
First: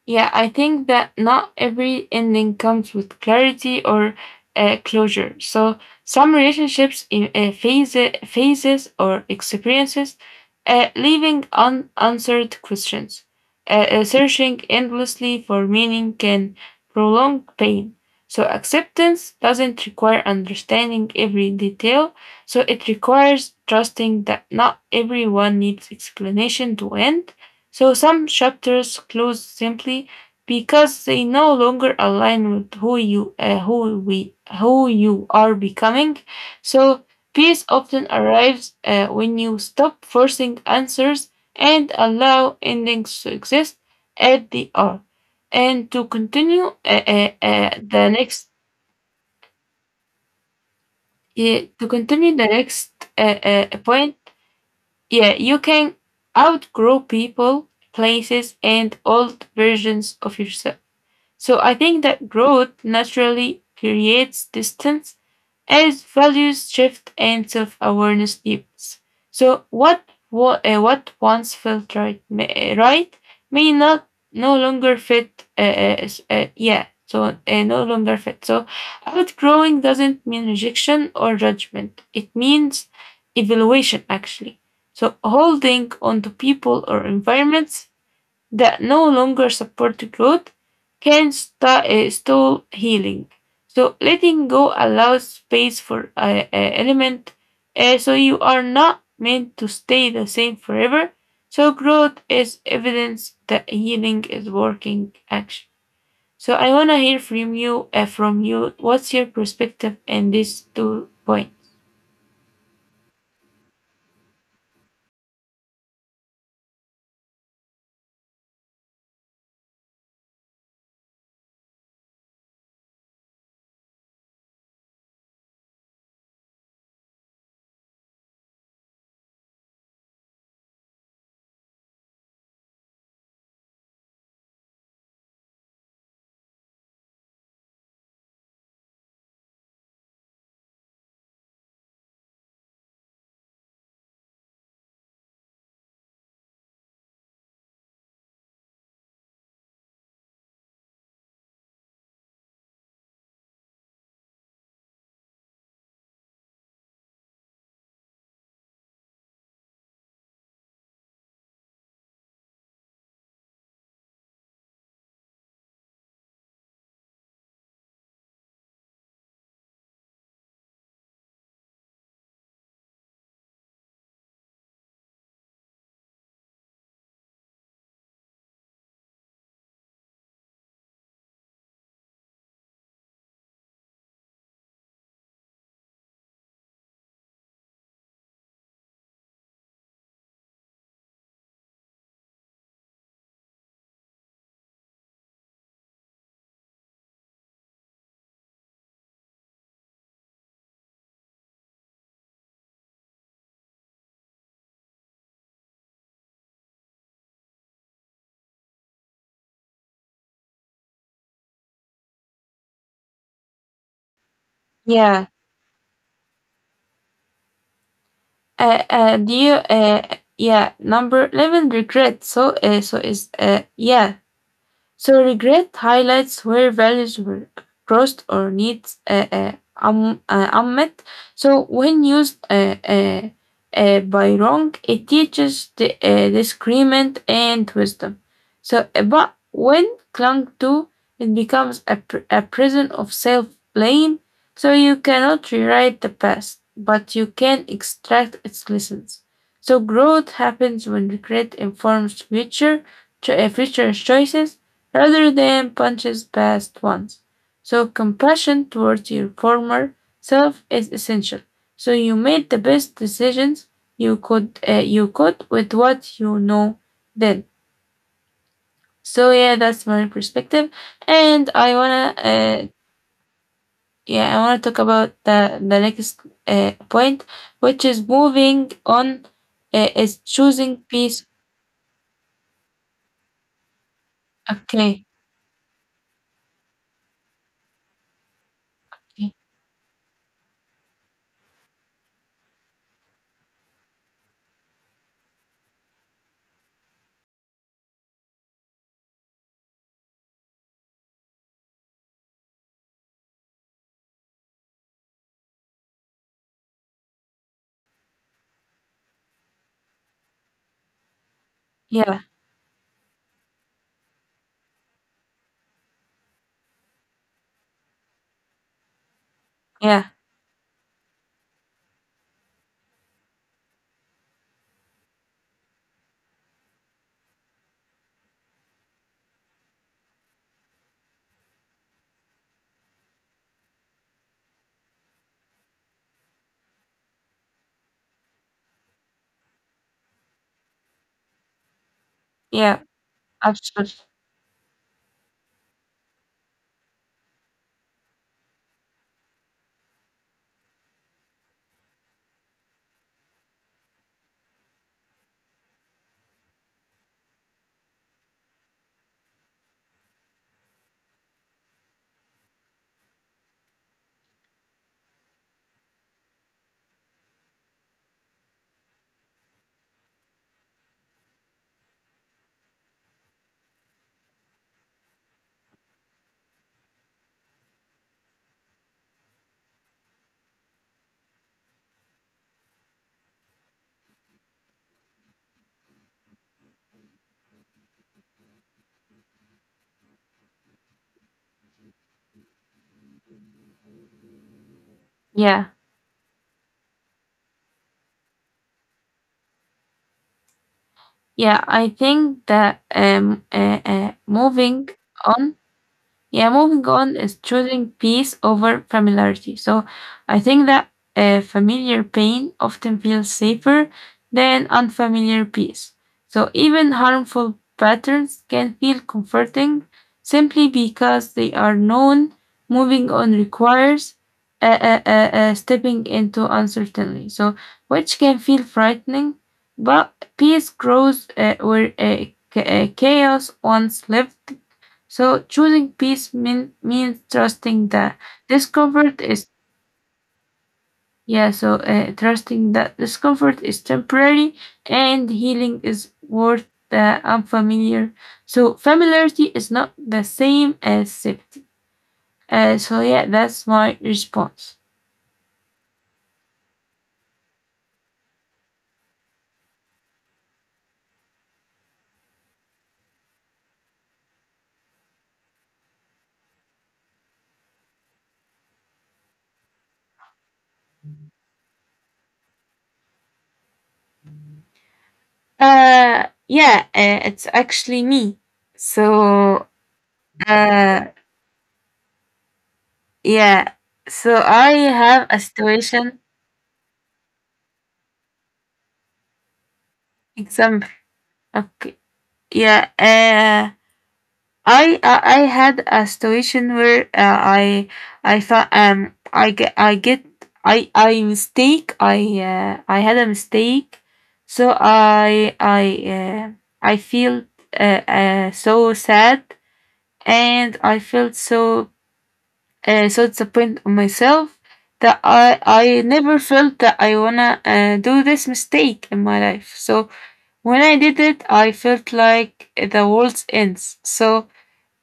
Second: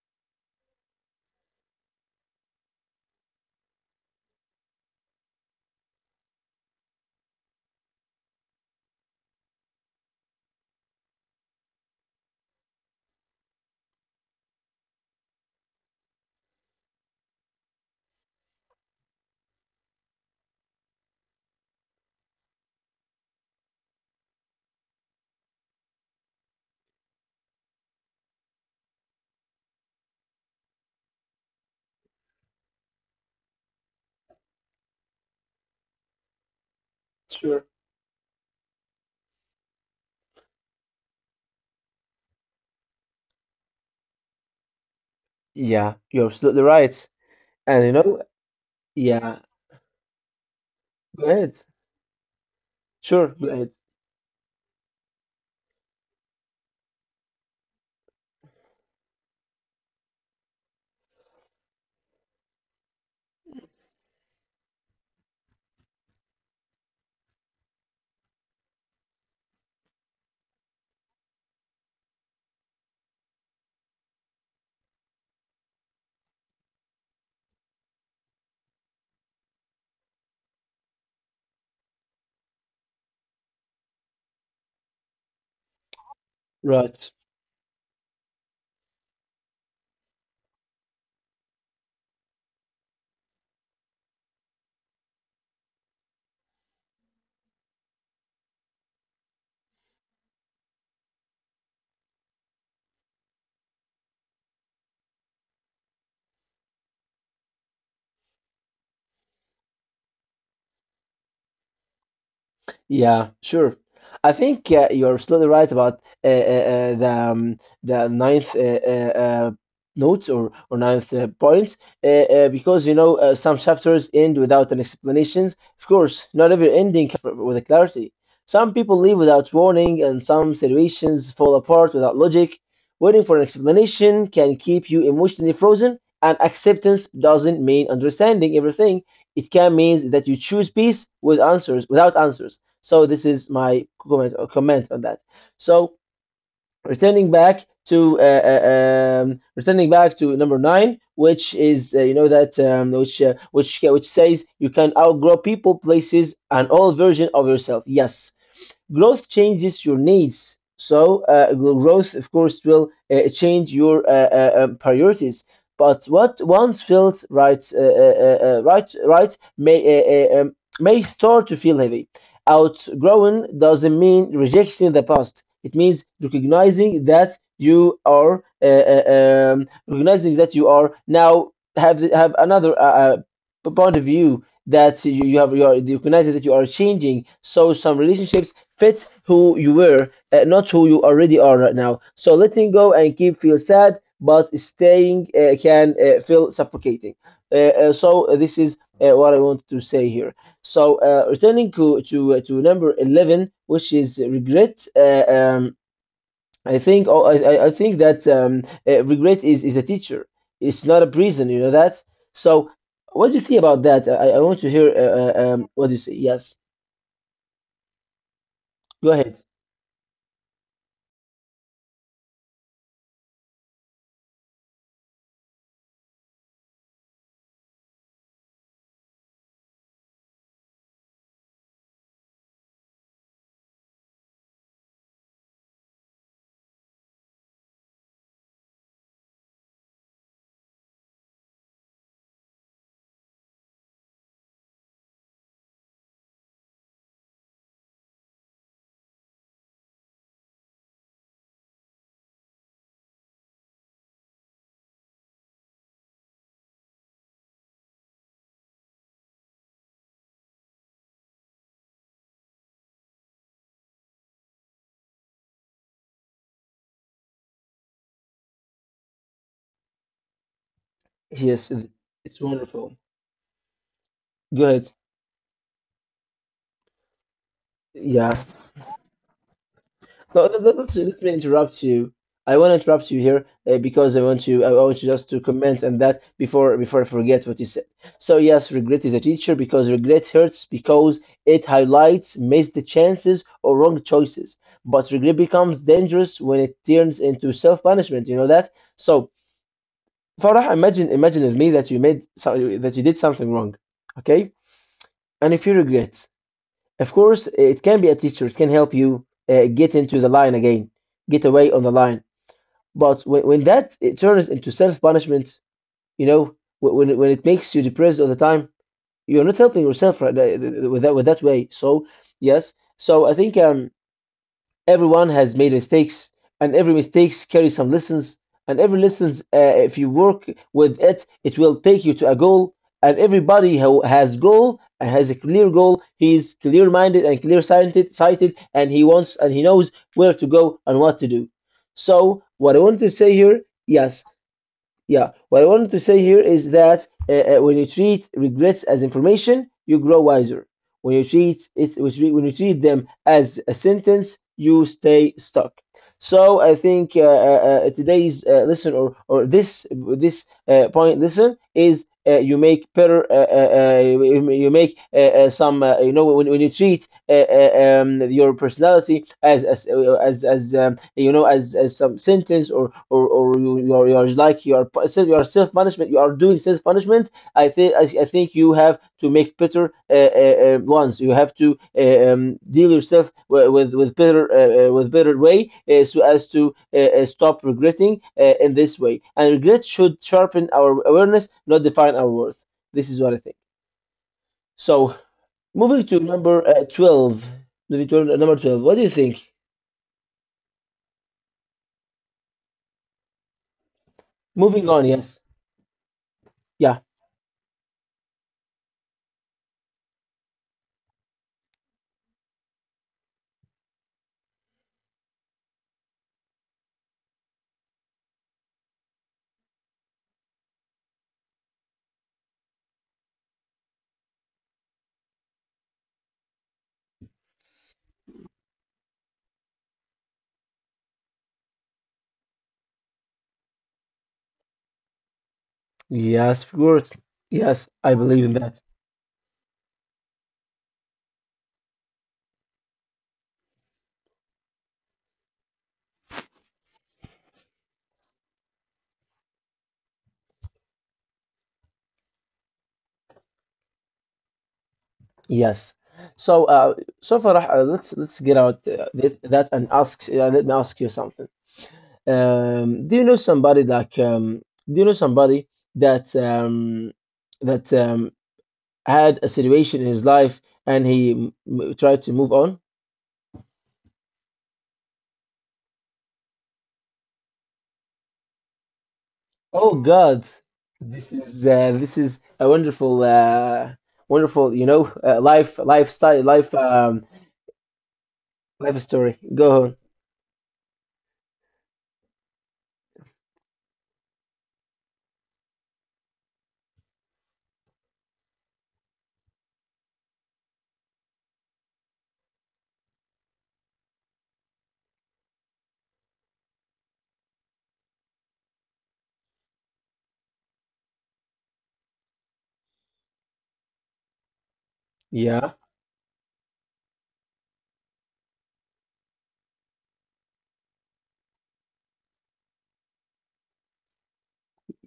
Yeah, I think that not every ending comes with clarity or uh, closure. So some relationships in uh, phase, phases or experiences, uh, leaving unanswered questions. Uh, uh, searching endlessly for meaning can prolong pain. So acceptance doesn't require understanding every detail. So it requires trusting that not everyone needs explanation to end, so some chapters close simply because they no longer align with who you uh, who we who you are becoming. So Sure. peace often arrives uh, when you stop forcing answers and allow endings to exist as they are, and Yeah, to you're absolutely continue uh, right. uh, uh, And you the know, next. yeah, go ahead. yeah, to continue the next Sure, uh, go ahead. uh, point. Yeah, you can outgrow people, places, and old versions of yourself. So I think that growth naturally creates distance as values shift and self awareness deepens. So what wa- uh, what once felt right may, right may not no longer fit. Uh, uh, s- uh, yeah, so uh, no longer fit. So outgrowing doesn't mean rejection or judgment. It means evaluation actually. So holding onto people or Right. environments that no longer support growth can sta- uh, stall healing. So letting go allows space for uh, uh, element, uh, so you are not meant to stay the same forever. So growth is evidence that healing is working action. So I wanna hear from you. Uh, from you, what's your perspective in these two points? Yeah, sure. I think uh, you're absolutely right about uh, uh, uh, the um, the ninth uh, uh, uh, notes or or ninth uh, points, uh, uh, because you know, uh, some chapters end without an explanations. Of course, not every ending comes with a clarity. Some people leave without warning, and some situations fall apart without logic. Waiting for an explanation can keep you emotionally frozen, and acceptance doesn't mean understanding everything. It can mean that you choose peace with answers, without answers. So this is my comment, or comment on that. So returning back to, uh, uh, um, returning back to number nine, which is, uh, you know that, um, which uh, which which says you can outgrow people, places, and all version of yourself. Yes, growth changes your needs. So uh, growth, of course, will uh, change your uh, uh, uh, priorities. But what once felt right, uh, uh, uh, uh, right, right may, uh, uh, um, may start to feel heavy. Outgrowing doesn't mean rejecting the past. It means recognizing that you are uh, uh, um, recognizing that you are now have have another uh, uh, point of view that you, you have you are you that you are changing, so some relationships fit who you were, uh, not who you already are right now. So letting go and keep feel sad, but staying uh, can uh, feel suffocating. uh, uh, so this is uh, what I want to say here. So uh, returning to to, uh, to number eleven, which is regret. uh, um, I think oh, I, I I think that um, uh, regret is, is a teacher. It's not a prison, you know that. So, what do you think about that? I, I want to hear uh, Yeah. uh, um, what do you say. Yes, Uh, go uh, do ahead. you? Uh, yeah. Number eleven, regret. So, uh, so is uh, yeah. So regret highlights where values were crossed or needs uh, uh, um uh, unmet. So when used uh, uh, uh, by wrong, it teaches the, uh, discernment and wisdom. So, uh, but when clung to, it becomes a, pr- a prison of self blame. So you cannot rewrite the past, but you can extract its lessons. So growth happens when regret informs future, cho- uh, future choices rather than punches past ones. So, compassion towards your former self is essential. So, you made the best decisions you could uh, you could with what you know then. So, yeah, that's my perspective, and Yes, I wanna it's uh, wonderful. yeah, I Go wanna talk ahead. about the the next uh, point, which is Yeah. moving on uh, is No, let, let, choosing let let me peace. interrupt you. I want to interrupt you here uh, because I want you. I want you Okay. just to comment on that before before I forget what you said. So yes, regret is a teacher because regret hurts because it highlights missed chances or wrong choices. But regret becomes dangerous when it turns into self-punishment. You know that. So Farah, imagine imagine with me that you made so, that you did something wrong, okay? And if you regret, of course, it can be a teacher. It can help you uh, get into the line again, get away on the line. Yeah. But when, when that it turns into self punishment, you know, wh- when it- when it makes you depressed all the time, you're not helping yourself Yeah. right, uh, th- th- with that with that way. So yes, so I think um everyone has made mistakes, and every mistakes carry some lessons. And every lessons, uh, if you work with it, it will take you to a goal. And everybody who has goal and has a clear goal, he's clear-minded and clear-sighted, sighted, and he wants and he knows where to go and what to do. So what I Yeah. want to say here, Absolutely. yes, yeah, what I wanted to say here is that uh, uh, when you treat regrets as information, you grow wiser. When you treat it, when you treat them as a sentence, you stay stuck. So I think uh, uh, uh, today's uh, lesson, or or this this uh, point lesson, is uh, you make better. Uh, uh, uh, you you make uh, uh, some. Uh, you know, when, when you treat uh, uh, um, your personality as as uh, as, as um, you know as, as some sentence or or, or you, you are you are like you are self- you are self punishment you are doing self punishment. I think I, I think you have to make better uh, uh, uh, ones. You have to uh, um, deal yourself wi- with with better uh, uh, with better way uh, so as to uh, uh, stop regretting uh, in this way. And regret should sharpen our awareness, not define our worth. This is what I think. So Yeah. moving to number uh, twelve, moving to number twelve, what do you think? Yeah, I think that um, uh, uh, Moving moving on, yes. on yeah, moving Yeah, on is choosing peace over familiarity. So I think that uh, familiar pain often feels safer than unfamiliar peace. So even harmful patterns can feel comforting simply because they are known. Moving on requires uh, uh, uh, uh, stepping into uncertainty, so which can feel frightening, but peace grows uh, where uh, ca- uh, chaos once lived, so choosing peace yes, of mean, course. means Yes, trusting I that believe in that. discomfort is yeah. So uh, trusting that discomfort is temporary and healing is worth the unfamiliar. So familiarity is not the same as safety. Uh, so yeah, that's my response. Yes. So, uh, so Farah, uh, let's let's get out uh, that, that and ask. Uh, let me ask you something. Um, do you know somebody like? Um, do you know somebody that um, that um, had a situation in his life and he m m- tried to move on? Uh, yeah, uh, it's actually me. So Oh God, uh, this is uh, this is a wonderful, yeah. uh, So wonderful, I you know, have uh, a life, situation lifestyle, life, um, life story. Go on. example. Okay. Yeah. Uh, I I I had a situation where uh, I I thought um I get I get I I mistake I uh, I had a mistake, so I I uh, I feel uh, uh, so sad and I felt so uh, so disappointed on myself that I Yeah, I never felt that I wanna uh, do this mistake in my life. So when I did it, I felt like the world ends. So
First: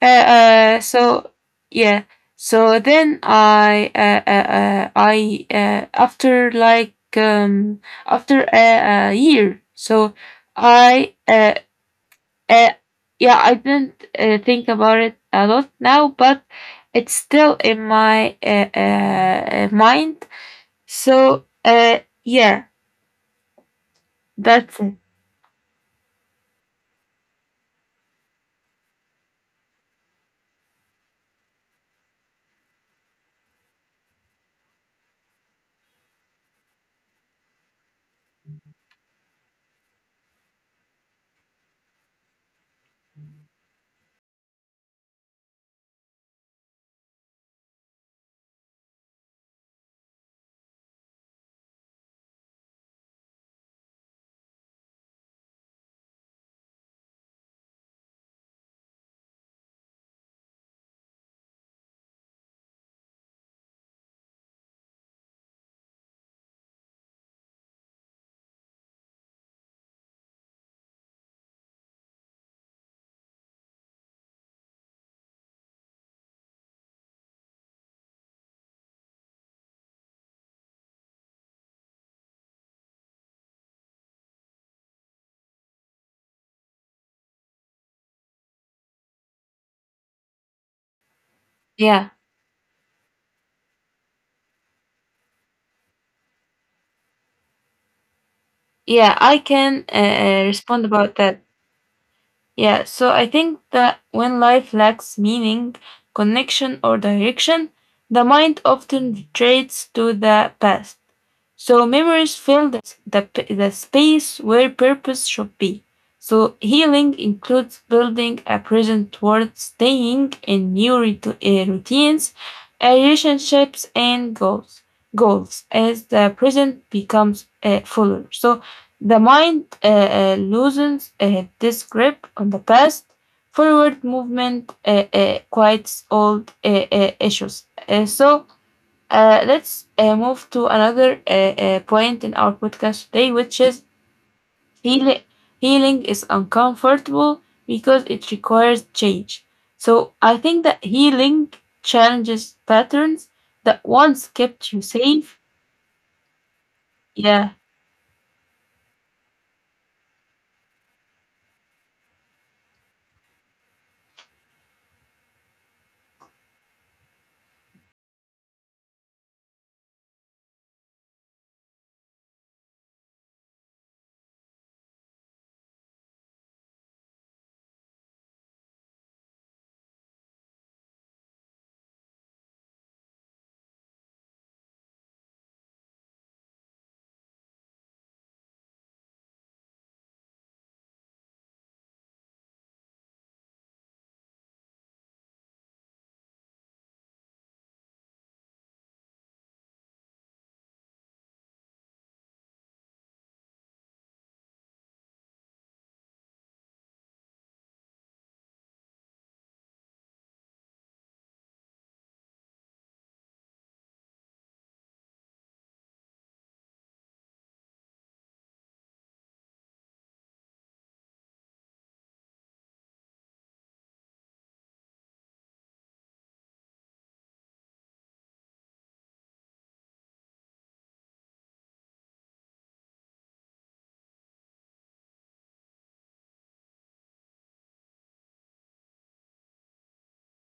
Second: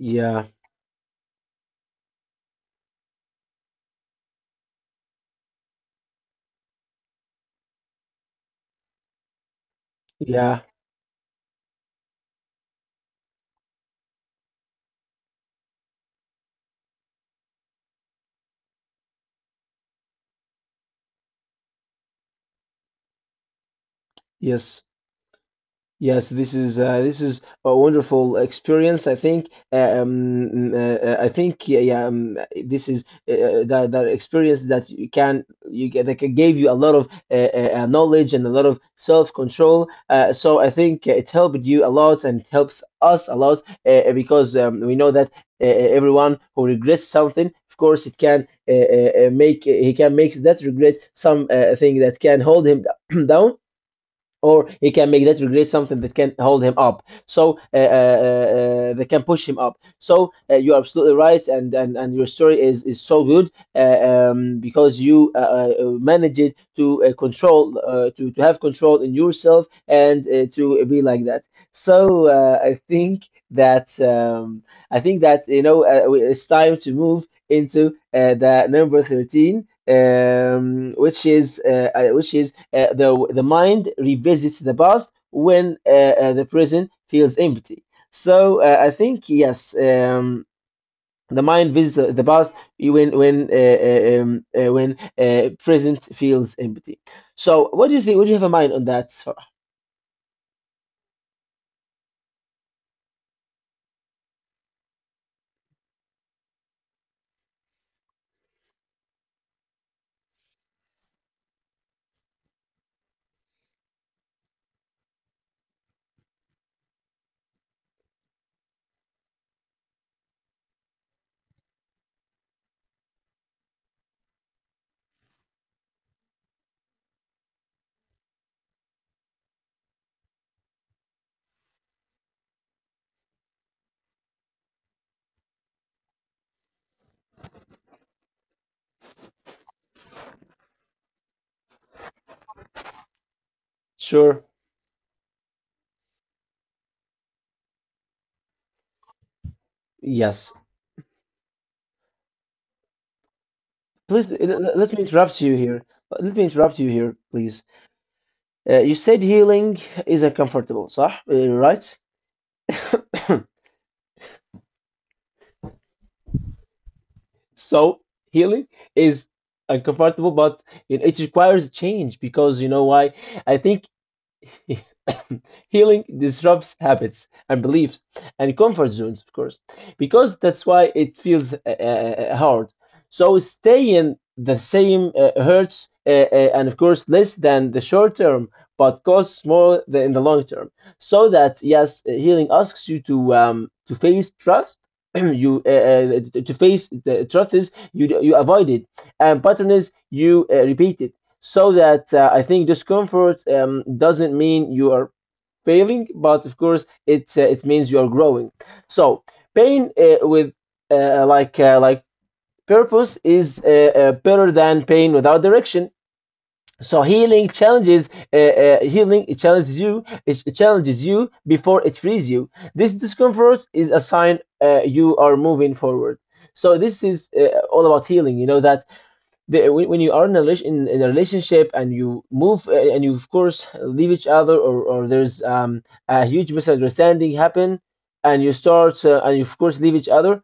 uh, uh, so yeah, so then I uh, uh, uh, I uh, after like um after a, a year, so yeah. i uh, uh yeah, I didn't uh, think about it a lot now, but it's still in my uh, uh, mind, so uh yeah, that's Yes. it. Yes, this is uh, this is a wonderful experience. I think um, mm, uh, uh, I think yeah, yeah um, this is uh, uh, that that experience that you can you get that can gave you a lot of uh, uh, uh, knowledge and a lot of self control. Uh, so I think it helped you a lot and it helps us a lot uh, uh, because um, we know that uh, uh, everyone who regrets something. Of course, it can uh, uh, uh, make he can make that regret some uh, thing that can hold him [clears throat] down or he can make that regret something that can hold him up so uh, uh, uh, they can push him up so uh, you're absolutely right and, and and your story is is so good uh, um, because you uh, uh, managed to uh, control uh, to, to have control in yourself and uh, to be like that so uh, I think that um, I think that you know uh, we- it's time to move into uh, the number thirteen um, which is uh, uh, which is uh, the the mind revisits the past when uh, uh, the present feels empty. So uh, I think yes, um, the mind visits the, Yeah, the past when when uh, uh, um, uh, when uh, present feels empty. So what do you think? What do you have a mind on that? yeah, I Farah? can uh, uh, respond about that. Yeah, so I think that when life lacks meaning, connection, or direction, the mind often retreats to the past. So memories fill the, the, p- the space where purpose should be. So healing includes building a present towards staying in new rit- uh, routines, uh, relationships, and goals. Goals as the present becomes uh, fuller. So the mind uh, uh, loosens uh, this grip on the past. Forward movement uh, uh, quiets old uh, uh, issues. Uh, so uh, let's uh, move to another uh, uh, point in our podcast today, which is Sure. healing. Healing is uncomfortable because it requires change. So I Yes. think that healing challenges patterns that once Please l- kept l- you let me safe. interrupt you here. Let me interrupt you here, Yeah, please. Uh, you said healing is uncomfortable, صح? Uh, right? [coughs] So healing is uncomfortable, but it, it requires change because you know why? I think [coughs] [laughs] healing disrupts habits and beliefs and comfort zones, of course, because that's why it feels uh, uh, uh, hard. So staying the same uh, hurts, uh, uh, and of course, less than the short term, but costs more than in the long term. So that yes, uh, healing asks you to um, to face trust. [coughs] [clears throat] you uh, uh, to to face the truth is you you avoid it, and pattern is you uh, repeat it so that uh, I think discomfort um, doesn't mean you are failing, but of course it uh, it means you are growing. So pain uh, with uh, like uh, like purpose is uh, uh, better than pain without direction. So healing challenges uh, uh, healing it challenges you it it challenges you before it frees you. This discomfort is a sign uh, you are moving forward. So this is uh, all about healing. You know that the, when, when you are in a, relas- in, in a relationship and you move uh, and you of course leave each other or, or there's um, a huge misunderstanding happen and you start uh, and you of course leave each other,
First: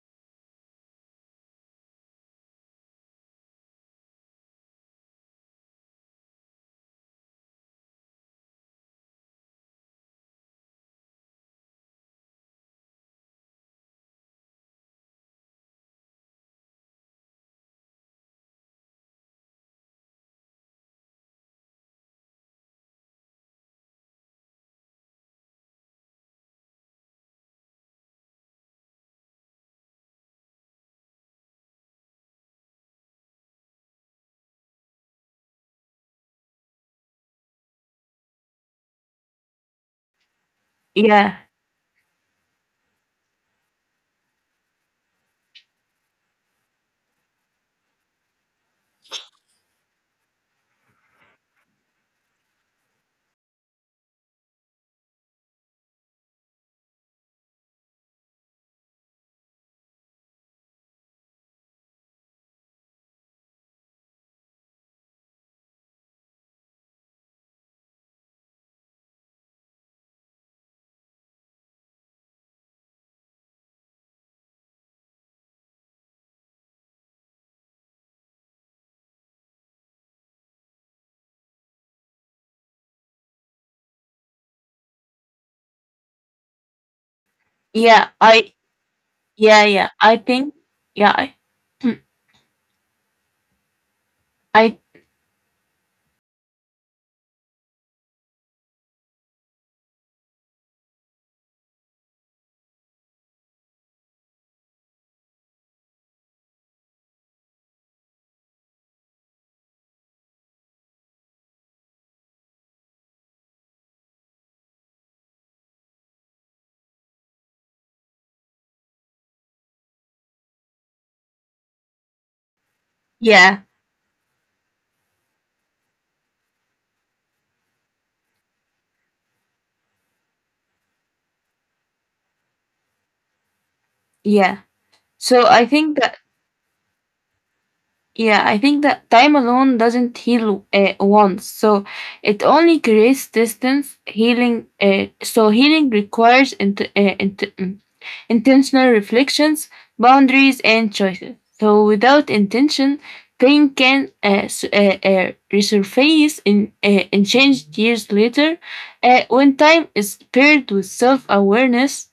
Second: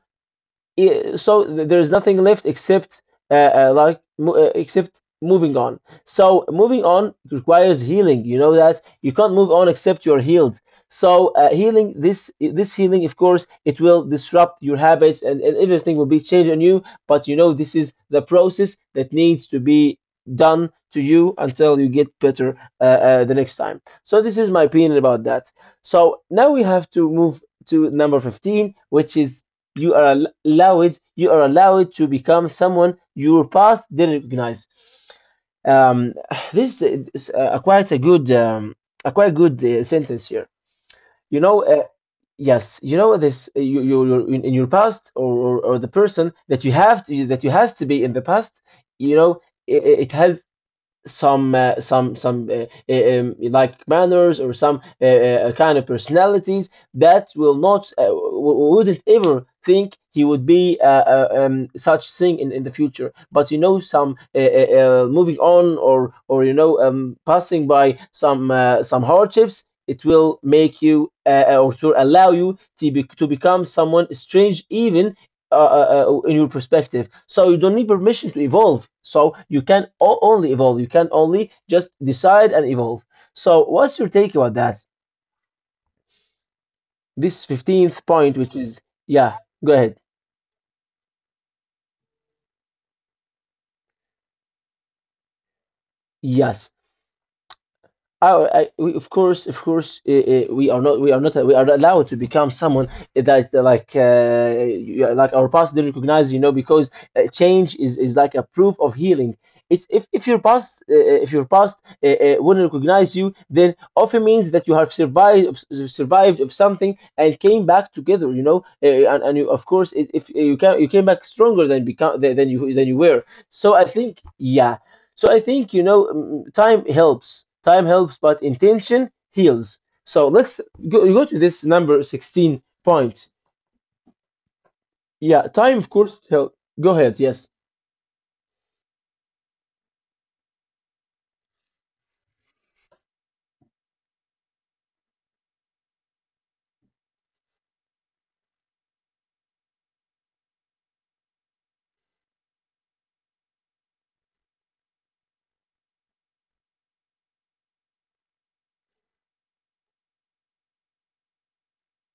yeah, so th- there is nothing left except uh, uh, like mo- uh, except moving on. So moving on requires healing. You know that you can't move on except you're healed. So uh, healing this this healing, of course, it will disrupt your habits and, and everything will be changed on you. But you know this is the process that needs to be done to you until you get better uh, uh, the next time. So this is my opinion about that. So now we have to move to number fifteen, which is you are al- allowed you are allowed to become someone your past didn't recognize. um, [sighs] this is uh, quite a good um, a quite good uh, sentence here, you yeah, know uh, yes, you know this uh, you, you, you in, in your past or, or, or the person that you have to, that you has to be in the past, you know, it, it has some uh, some some uh, uh, um, like manners or some uh, uh, uh, kind of personalities that will not uh, w- wouldn't ever think he would be uh, uh, um, such thing in, in the future, but you know some uh, uh, uh, moving on or or you know um, passing by some uh, some hardships, it will make you uh, uh, or to allow you to, be, to become someone strange even uh, uh, uh, in your perspective. So you don't need permission to evolve. So you can o- only evolve. You can only just decide and evolve. So what's your take about that? This fifteenth yeah. point, which I is, yeah, yeah, go yeah. ahead. I think yeah. Mm, I Yes. Oh, I, we, of course, of course, uh, uh, we are not, we are not, we are not allowed to become someone that uh, like, uh, you- like our past didn't recognize, you know, because uh, change is, is like a proof of healing. It's if, if your past, uh, uh, if your past uh, uh, wouldn't recognize you, then often means that you have survived, of s- survived of something and came back together, you know, uh, and, and you, of course, if if uh, you can, you came back stronger than become than than you than you were. yeah, So I think, yeah. So I think you know mm, time helps. Time helps, but intention heals. So let's go, go to this number sixteen point. yeah. Yeah, So I time of think that course help. Go ahead. Yes. yeah, I think that time alone doesn't heal uh, once. So it only creates distance healing. Uh, so healing requires int- uh, int- mm, intentional reflections, boundaries, and choices. So without intention, pain can uh, s- uh, uh, resurface in uh, and change years later. Uh, when time is paired with self awareness,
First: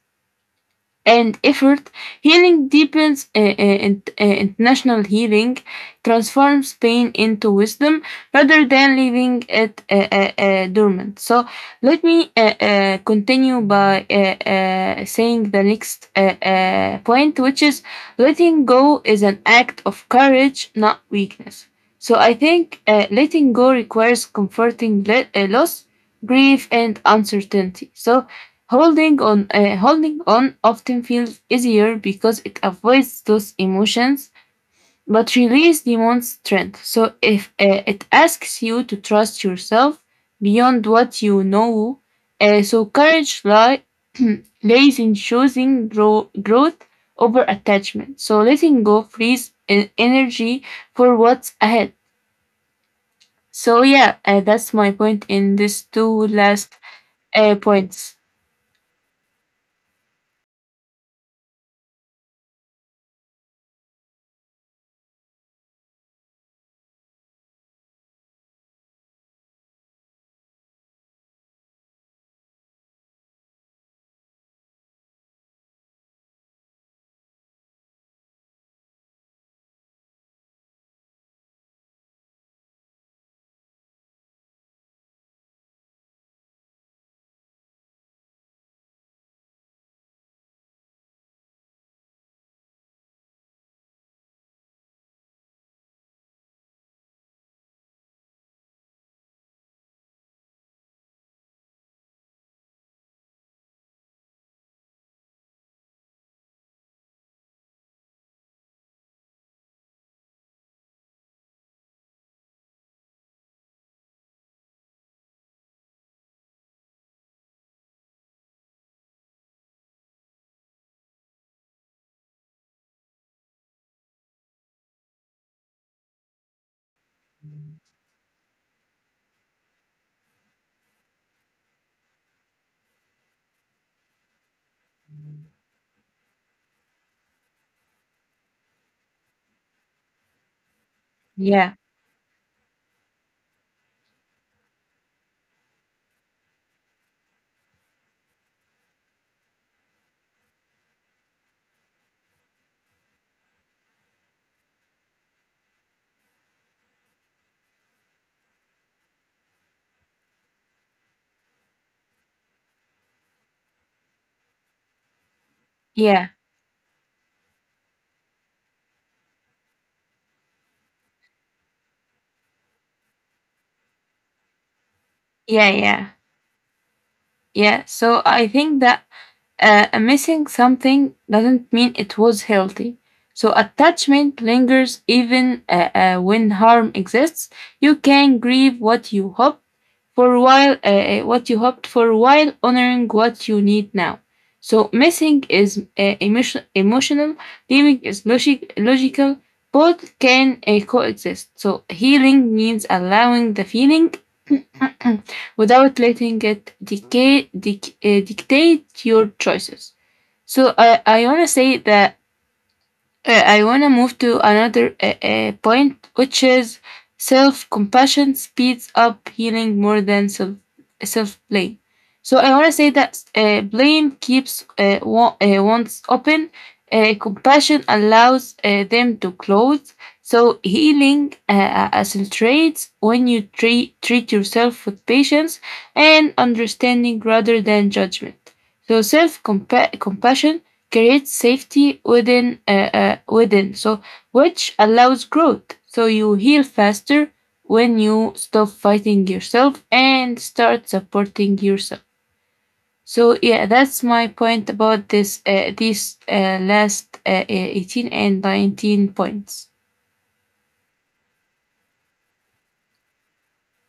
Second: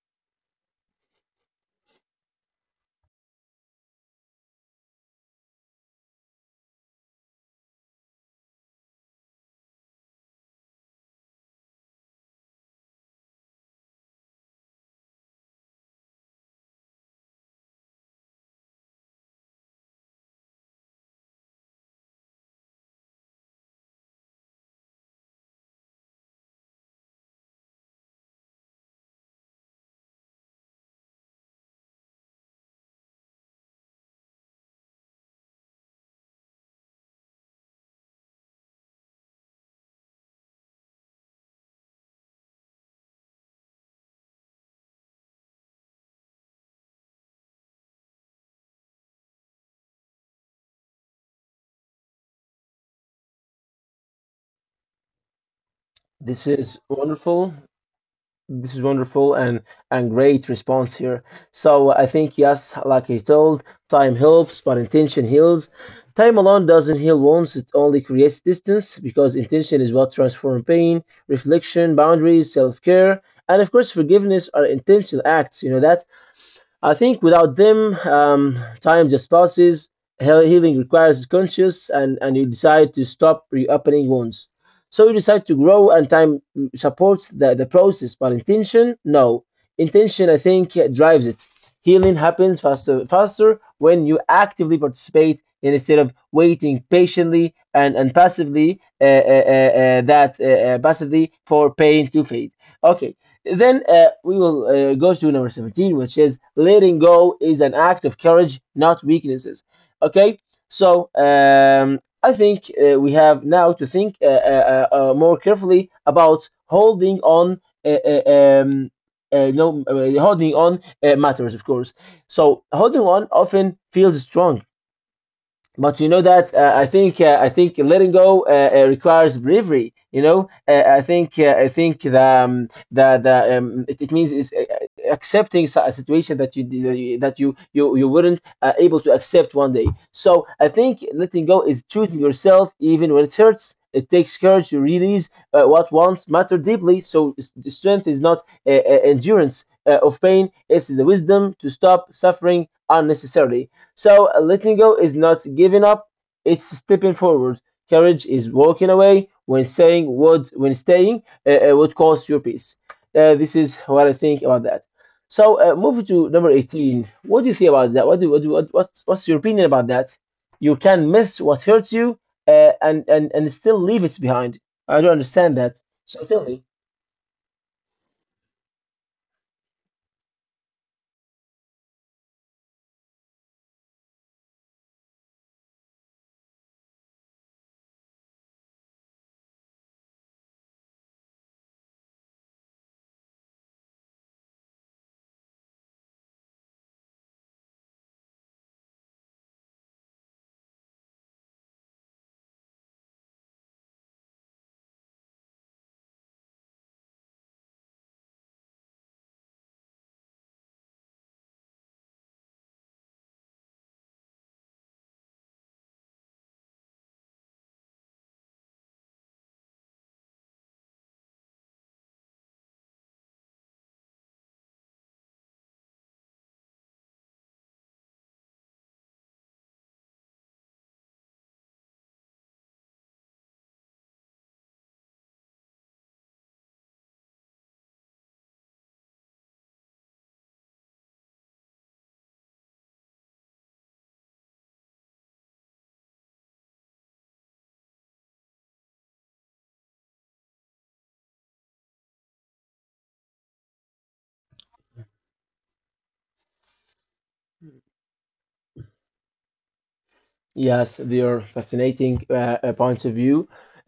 and effort, healing deepens uh, uh, int- uh, international healing, transforms pain into wisdom rather than leaving it uh, uh, uh, dormant. So let me uh, uh, continue by uh, uh, saying the next uh, uh, point, which is letting go is an act of courage, not weakness. So I think uh, letting go requires comforting le- uh, loss, grief, and uncertainty. So Holding on, uh, holding on often feels easier because it avoids those emotions, but release demands strength. So if uh, it asks you to trust yourself beyond what you know, uh, so courage li- [clears throat] lays in choosing grow- growth over attachment. So letting go frees en- energy for what's ahead. So yeah, uh, that's my point in these two This last is uh, wonderful. points. This is wonderful and and great response here. So I think yes, like I told, time helps, but intention heals. Time alone doesn't heal wounds; it only creates distance because intention is what transforms pain, reflection, boundaries, self care, and of course forgiveness are intentional acts. You know that I think without them, um, time just passes. Heal- Healing requires conscious, and, and you decide to stop reopening wounds. So you decide to grow, and time supports the, the process. But intention, no. Intention, I think, drives it. Healing happens faster, faster when you actively participate and instead of waiting patiently and, and passively uh, uh, uh, uh, that uh, uh, passively for pain to fade. Okay, then uh, we will uh, go to number seventeen, which is letting go is an act of courage, not weaknesses. Okay, so um, I think uh, we have now to think uh, uh, uh, uh, more carefully about holding on. Uh, uh, um, uh, no, uh, Holding on uh, matters, of course. So holding on often feels strong, but you know that uh, I think uh, I think letting go uh, uh, requires bravery. You know, uh, I think uh, I think the um, the, the um, it, it means is uh, uh, accepting si- a situation that you that you that you you, you weren't uh, able to accept one day. So I think letting go Yeah, is choosing yourself even when it hurts. It takes courage to release uh, what once mattered deeply. So s- the strength is not uh, uh, endurance uh, of pain; it's the wisdom to stop suffering unnecessarily. So uh, letting go is not giving up, it's stepping forward. Courage is walking away when saying what when staying uh, uh, would cost your peace. Uh, this is what I think about that. So uh, moving to yeah, number eighteen. What do you think about that? What do, what, do, what what's, what's your opinion about that? You can miss what hurts you uh, and, and and still leave it behind. I don't understand yeah, that. yeah. So tell me. Yeah, so I think that uh, missing something doesn't mean it was healthy. So attachment lingers even uh, uh, when harm exists. You can grieve what you hoped for a while, uh, uh, what you hoped for while honoring what you need now. So missing is uh, emotion- emotional, leaving is logic- logical. Both can uh, coexist. So healing means allowing the feeling [clears throat] without letting it dictate dic- uh, dictate your choices. So I I wanna say that uh, I want to move to another uh, uh, point, which is self compassion speeds up healing more than self self blame. So I want to say that uh, blame keeps uh, wa- uh, wounds open. Uh, compassion allows uh, them to close. So healing uh, uh, accentuates when you treat treat yourself with patience and understanding rather than judgment. So self compassion creates safety within uh, uh, within, so which allows growth, so you heal faster when you stop fighting yourself and start supporting yourself. So yeah, that's my point about this uh, these uh, last uh, uh, eighteen and nineteen points. Yes, they are fascinating uh, uh, points of view.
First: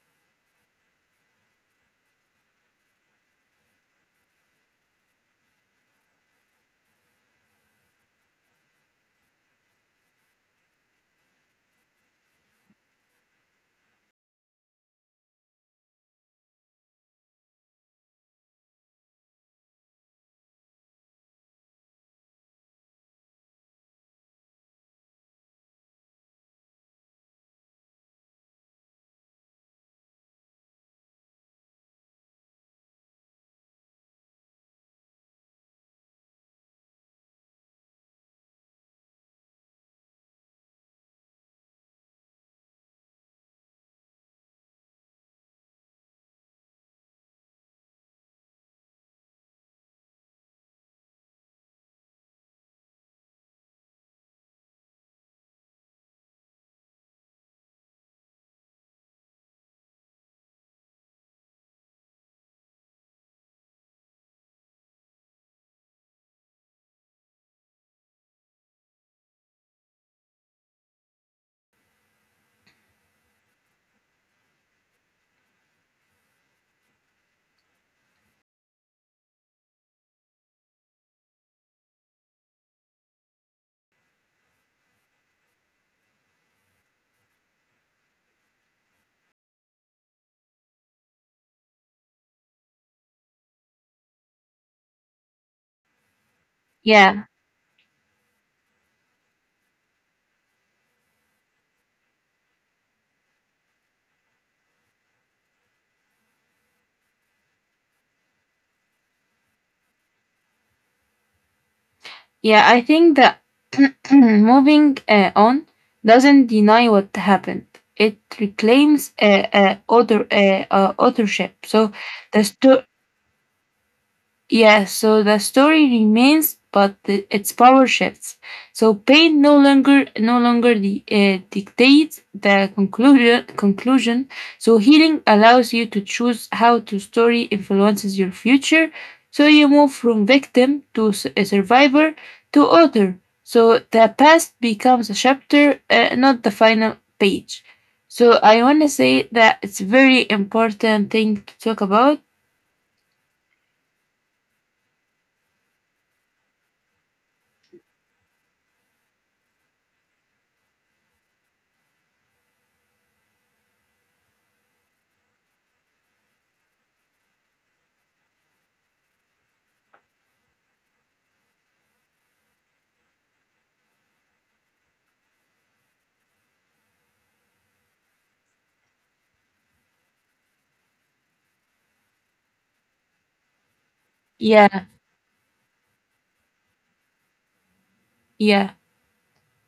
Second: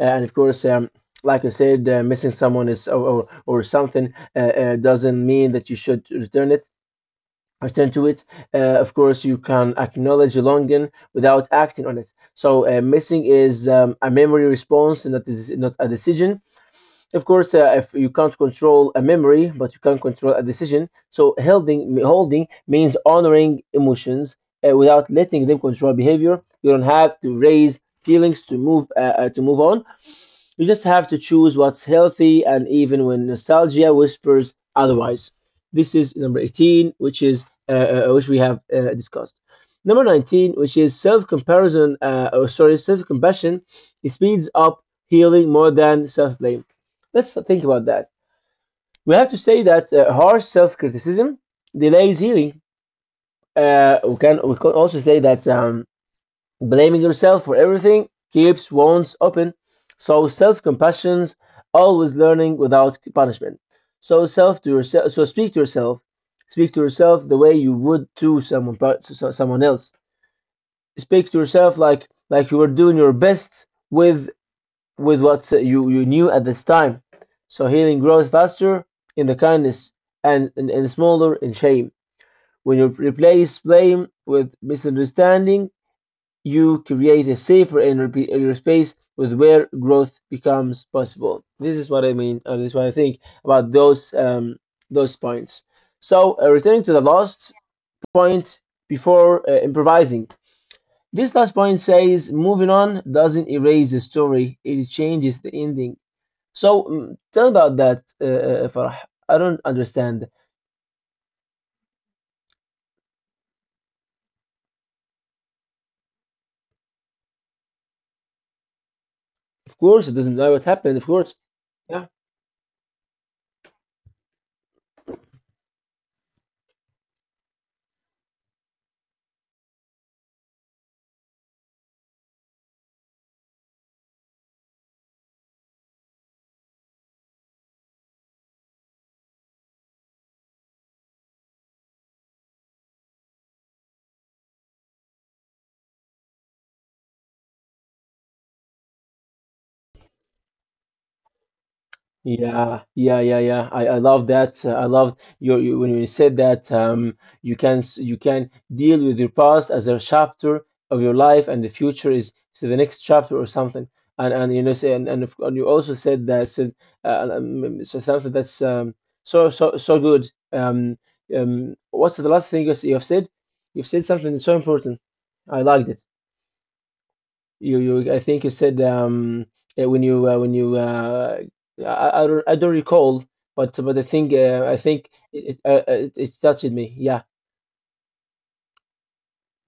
Uh, and of course, um, like I said, uh, missing someone is or or, or something uh, uh, doesn't mean that you should return it, return to it. Uh, of course, you can acknowledge a longing without acting on it. So, uh, missing is um, a memory response, and that is not a decision. Of course, uh, if you can't control a memory, but you can control a decision. So holding holding means honoring emotions uh, without letting them control behavior. You don't have to raise feelings to move uh, uh, to move on. You just have to choose what's healthy, and even when nostalgia whispers otherwise. This is number eighteen, which is uh, uh, uh, which we have uh, discussed. Number nineteen, which is self-comparison, uh, or sorry, self-compassion, it speeds up healing more than self-blame. Let's think about that. We have to say that uh, harsh self-criticism delays healing. Uh, we can we can also say that um, blaming yourself for everything keeps wounds open. So self-compassion's always learning without punishment. So self to yourself. So speak to yourself. Speak to yourself the way you would to someone to so- so, someone else. Speak to yourself like like you were doing your best with with what you you knew at this time. So healing grows faster in the kindness and and, and smaller in shame. When you replace blame with misunderstanding you create a safer inner in space with where growth becomes possible. This is what I mean, or this is what I think about those um, those points. So uh, returning to the Yeah, last point before uh, improvising. This last point says moving on doesn't erase the story; it changes the ending. So mm, tell about that, uh, uh, Farah. I don't understand. yeah, I think that [clears throat] moving uh, on doesn't deny what happened, it reclaims uh, Of uh, course, it author, doesn't know what uh, uh, happened. Of course, authorship. So yeah. the sto- yeah, so the story remains, but the, its power shifts. So pain no longer no longer di- uh, dictates the conclusion. Conclusion. So healing allows you to choose how to story influences your future. So you move from victim to s- a survivor to author. So the past becomes a chapter, uh, not the final page. So I want to say that it's very important thing to talk about. Yeah, yeah, yeah, yeah. I, I love that. Uh, I love your you, when you said that um, you can s- you can deal with your past as a chapter of your life, and the future is so the next chapter or something. And and you know say and and, if, and you also said that said uh, um, so something that's um, so so so good. Um, um, what's the last thing you s- you've said? You've said something so important. I liked it. You, you, I think you said um, uh, when you, uh, when you, uh, I, I don't, I don't recall, but but I think, uh, I Yeah, think it, it, uh, uh, it, it touched me. Yeah. yeah.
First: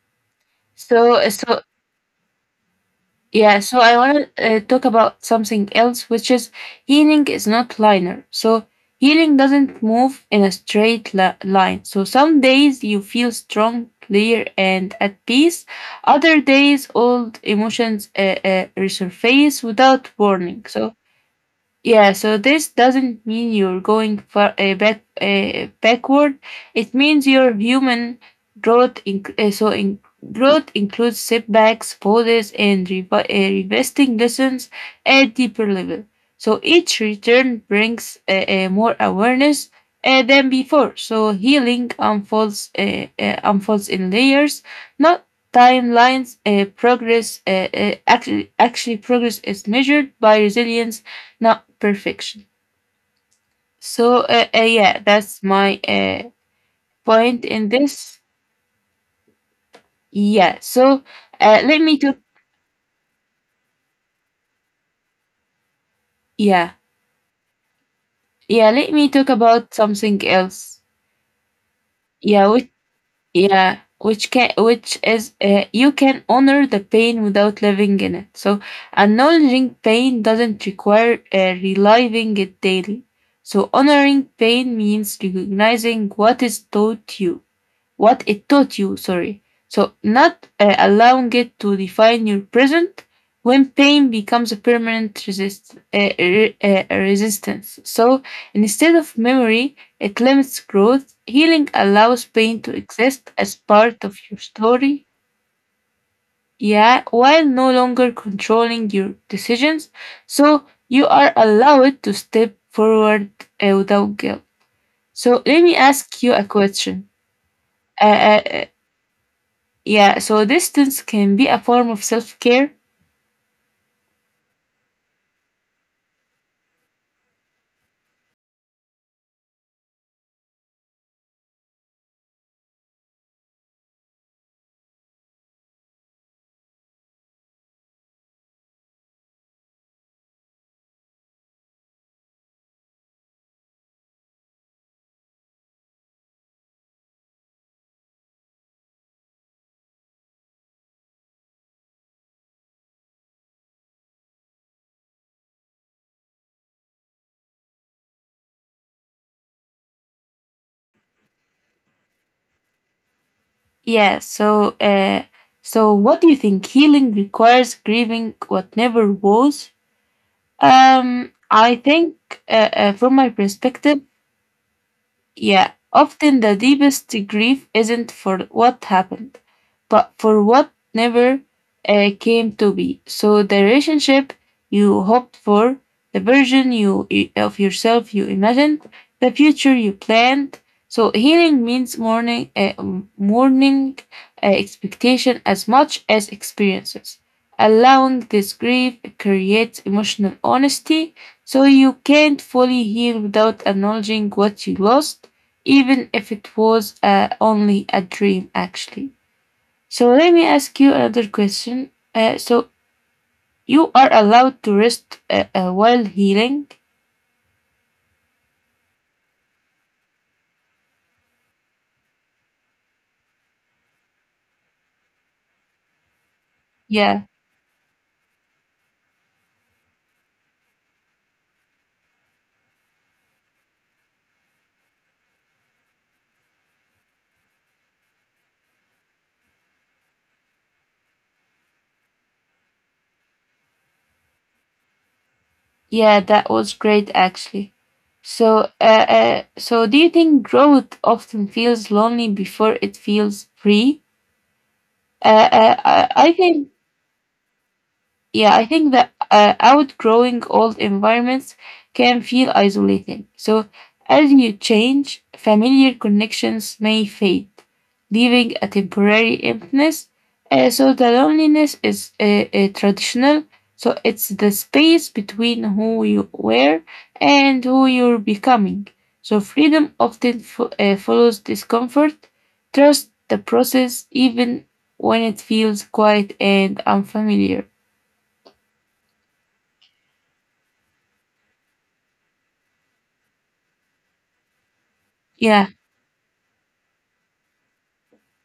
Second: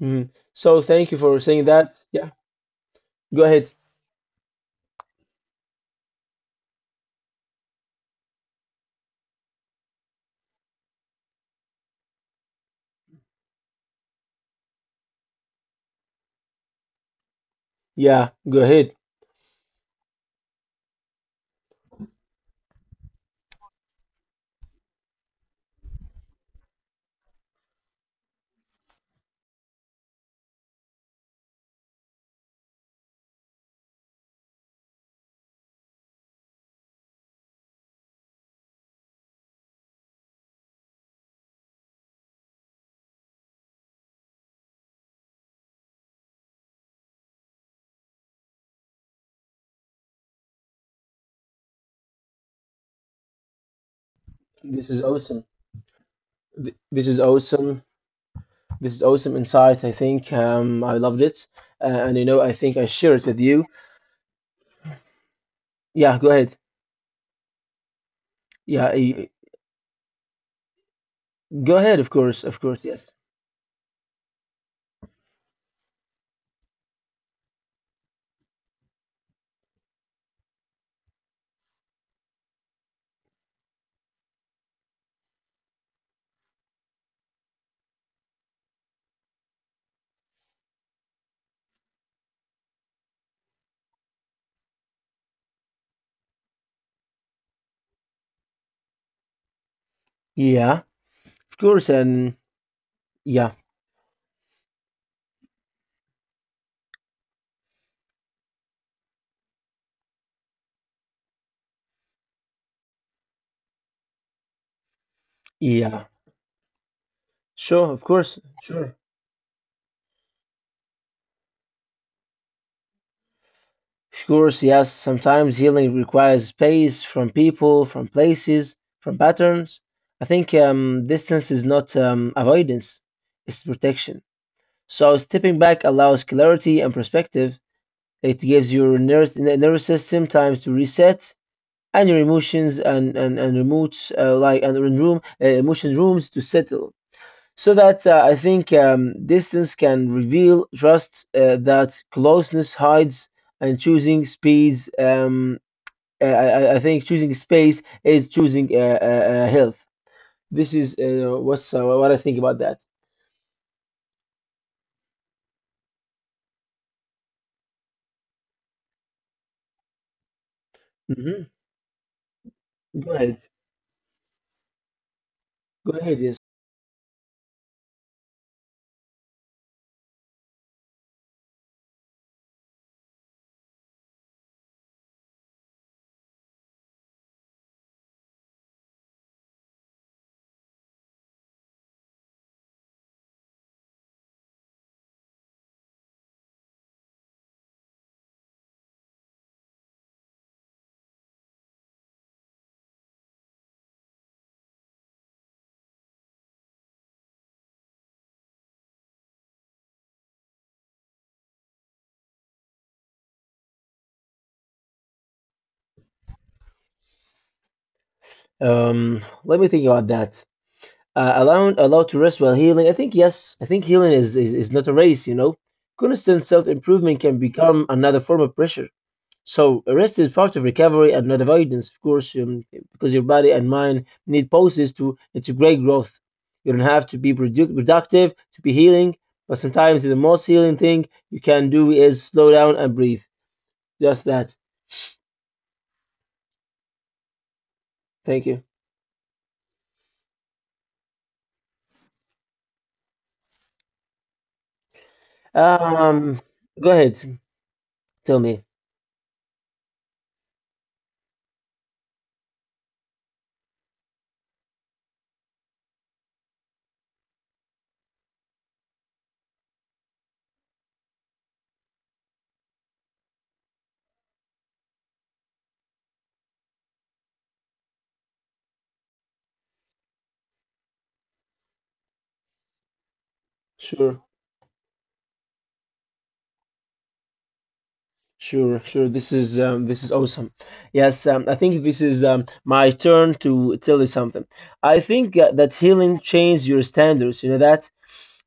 Mhm. So thank you So, for so saying that. Yeah. Go yeah, ahead. so I want to uh, talk about something else, which is healing is not linear. So, healing doesn't move in a straight li- line. So, some days you feel strong, clear, and at peace. Other days, old emotions Yeah. uh, Go uh, ahead. resurface without warning. So, yeah, so this doesn't mean you're going far, uh, back uh, backward. It means your human growth inc- uh, so in- growth includes setbacks, pauses, and revi- uh, revisiting lessons at deeper level. So each return brings uh, uh, more awareness uh, than before. So healing unfolds uh, uh, unfolds in layers, not timelines. Uh, progress uh, uh, actually, actually, progress is measured by resilience, not perfection. So uh, uh, This yeah, is that's awesome. my uh, Th- This is point in awesome. this. This is awesome insight. I think Yeah. um, I So loved it, uh, let uh, me talk. and you know, I think I share it with you. Yeah. Go ahead. Yeah, yeah. Let Yeah. me talk y- about something else. Go ahead. Of Yeah, course. Of which course. Yes. yeah, which can which is uh, you can honor the pain without living in it. So acknowledging pain doesn't require uh, reliving it daily. So honoring pain means recognizing what is taught you what it taught you, sorry. So, not uh, allowing it to define your present when pain becomes a permanent resist, uh, re- uh, resistance. So, instead of memory, it limits Yeah. growth. Of Healing course. allows And pain to exist as yeah. part of your story. Yeah, while no longer controlling your decisions. So, you are allowed to step forward uh, without guilt. So, let me Yeah. ask you a question. Sure, of Uh, course, uh, sure. Yeah, so distance can be a form of self care. Of course, yes, sometimes healing requires space from people, from places, from patterns. I think um, distance is not um, avoidance, it's protection. So stepping back allows clarity and perspective. It gives your nervous, nervous system time to reset and your emotions and, and, and remotes, uh, like, and room, uh, emotion rooms to settle. So that uh, I think um, distance can reveal trust uh, that closeness hides, and choosing speeds. Um, I, I, I think choosing space is choosing uh, uh, uh, health. This is uh, what's uh, what I think about that. Yeah, so uh, so what do you think? Healing requires grieving what never was. Um, Mm-hmm. I think, uh, uh, Go from my ahead. perspective, yeah, Go ahead. Yes. often the deepest grief isn't for what happened, but for what never uh, came to be. So the relationship you hoped for, the version you of yourself you imagined, the future you planned. So healing means mourning, uh, mourning uh, expectation as much as experiences. Allowing this grief creates emotional honesty, so you can't fully heal without acknowledging what you lost, even if it was uh, only a dream, actually. So let me ask you another question. Uh, so you are allowed to rest uh, uh, while healing? Um, let me think about that. Uh, allowing Allowed to rest while healing. I think yes. I think healing is is, is not a race. You know, constant self Yeah, improvement can become another form of pressure. So rest is part of recovery and not avoidance, of course, um, because your body and mind need pauses to integrate growth. You don't have to be produ- productive to be healing, but sometimes the most healing thing you can do is slow down and breathe. Just that. yeah, that was great, actually. Thank you. So, uh, uh, so do you think growth often feels lonely before it feels free? Uh, uh, I I Um, think Go ahead. Tell yeah, I me. think that uh, outgrowing old environments can feel isolating. So, as you change, familiar connections may fade, leaving a temporary emptiness. Uh, so, the loneliness is uh, uh, traditional. So, it's the space between who you were and who you're becoming. So, freedom often fo- uh, follows discomfort. Trust the process, Sure, even when it feels quiet and unfamiliar. sure, sure. This is um, this is awesome. Yes, um, I think this is um, my turn to tell you something. I think uh, Yeah, that healing changes your standards. You know that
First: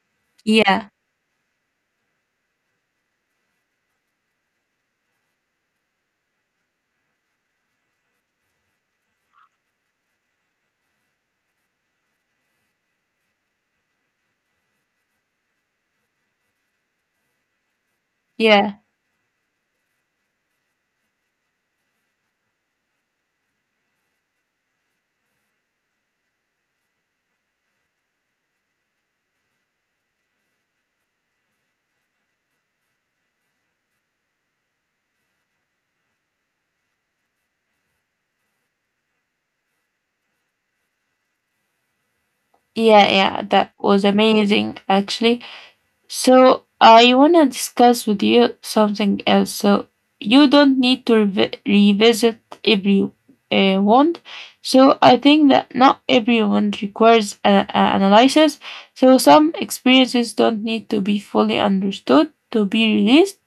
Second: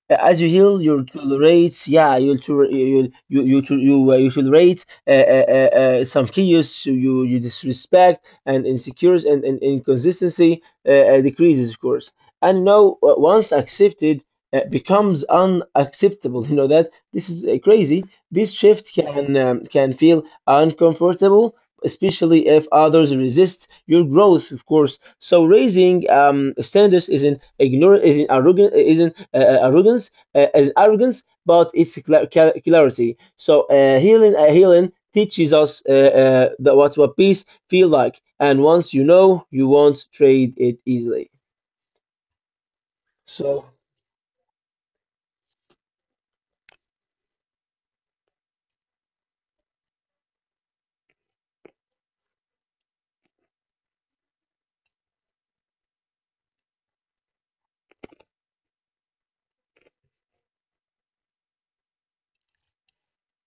as you heal, yeah, you'll tolerate. Yeah, you'll to, you'll you you to, you uh, you tolerate uh, uh, uh, uh, some chaos. You you disrespect and insecurities and, and inconsistency uh, uh, decreases, of course. And now, uh, once accepted, uh, becomes unacceptable. [laughs] You know that this is uh, crazy. This yeah, shift can um, can feel uncomfortable especially if others resist your growth, of course. So raising um, standards isn't ignorant, isn't arrogant, isn't uh, uh, arrogance, uh, is arrogance, but it's cla- cla- clarity. So uh, healing, uh, healing teaches us uh, uh, that what what peace feel like, and once you know, you won't trade it easily. yeah, yeah. So That was amazing, actually. So I want to discuss with you something else. So you don't need to revi- revisit every uh, wand. So I think that not everyone requires an analysis. So some experiences don't need to be fully understood to be released.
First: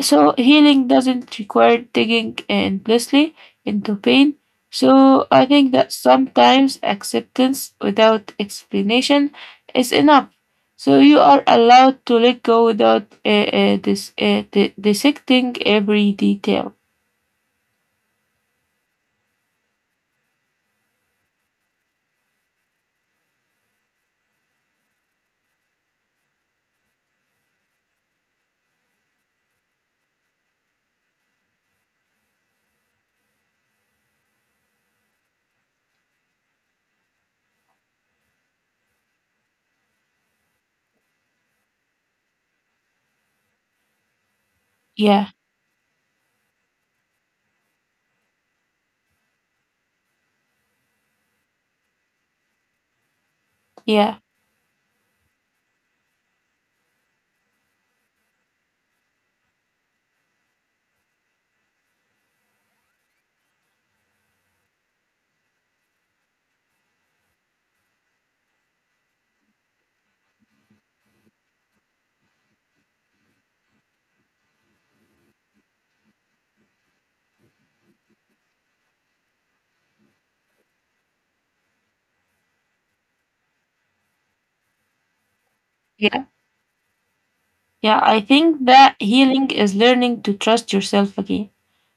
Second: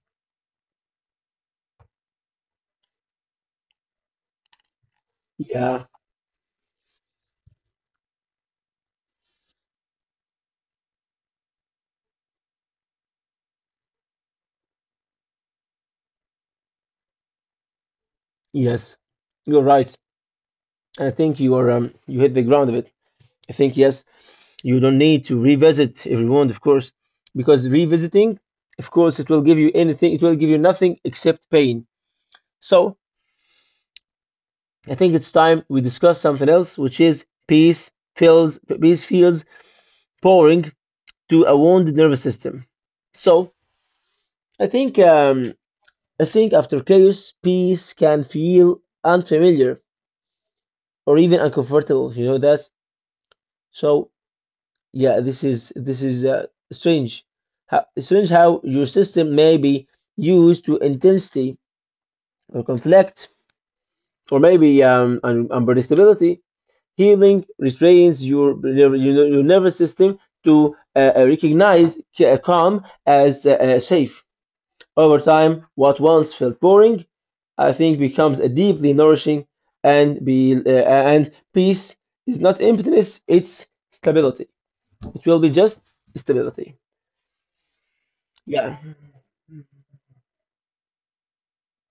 So healing doesn't require digging endlessly into pain. So I think yeah, that sometimes acceptance without explanation is enough. So you are allowed to let go without uh, uh, dis- uh, di- dissecting every detail. yes, you're right. I think you are um, you hit the ground of it. I think yes, you don't need to revisit if you want, of course, because revisiting, of course, it will give you anything, it will give you nothing except pain. So I think it's time we discuss something else, which is peace feels peace feels pouring to a wounded nervous system. So I think Yeah, um, I think after chaos, peace can feel unfamiliar or even uncomfortable. You know that. So yeah, yeah, this is this is uh, strange. How, strange how your system may be used to intensity or conflict or maybe um, un unpredictability. Healing retrains your your, your your nervous system to uh, uh, recognize ca- calm as uh, uh, safe. Over time, what once felt boring, I think becomes a deeply nourishing and be uh, and peace is not emptiness, it's stability. It will be just yeah, stability. yeah. I think Yeah. that healing is learning to trust yourself again.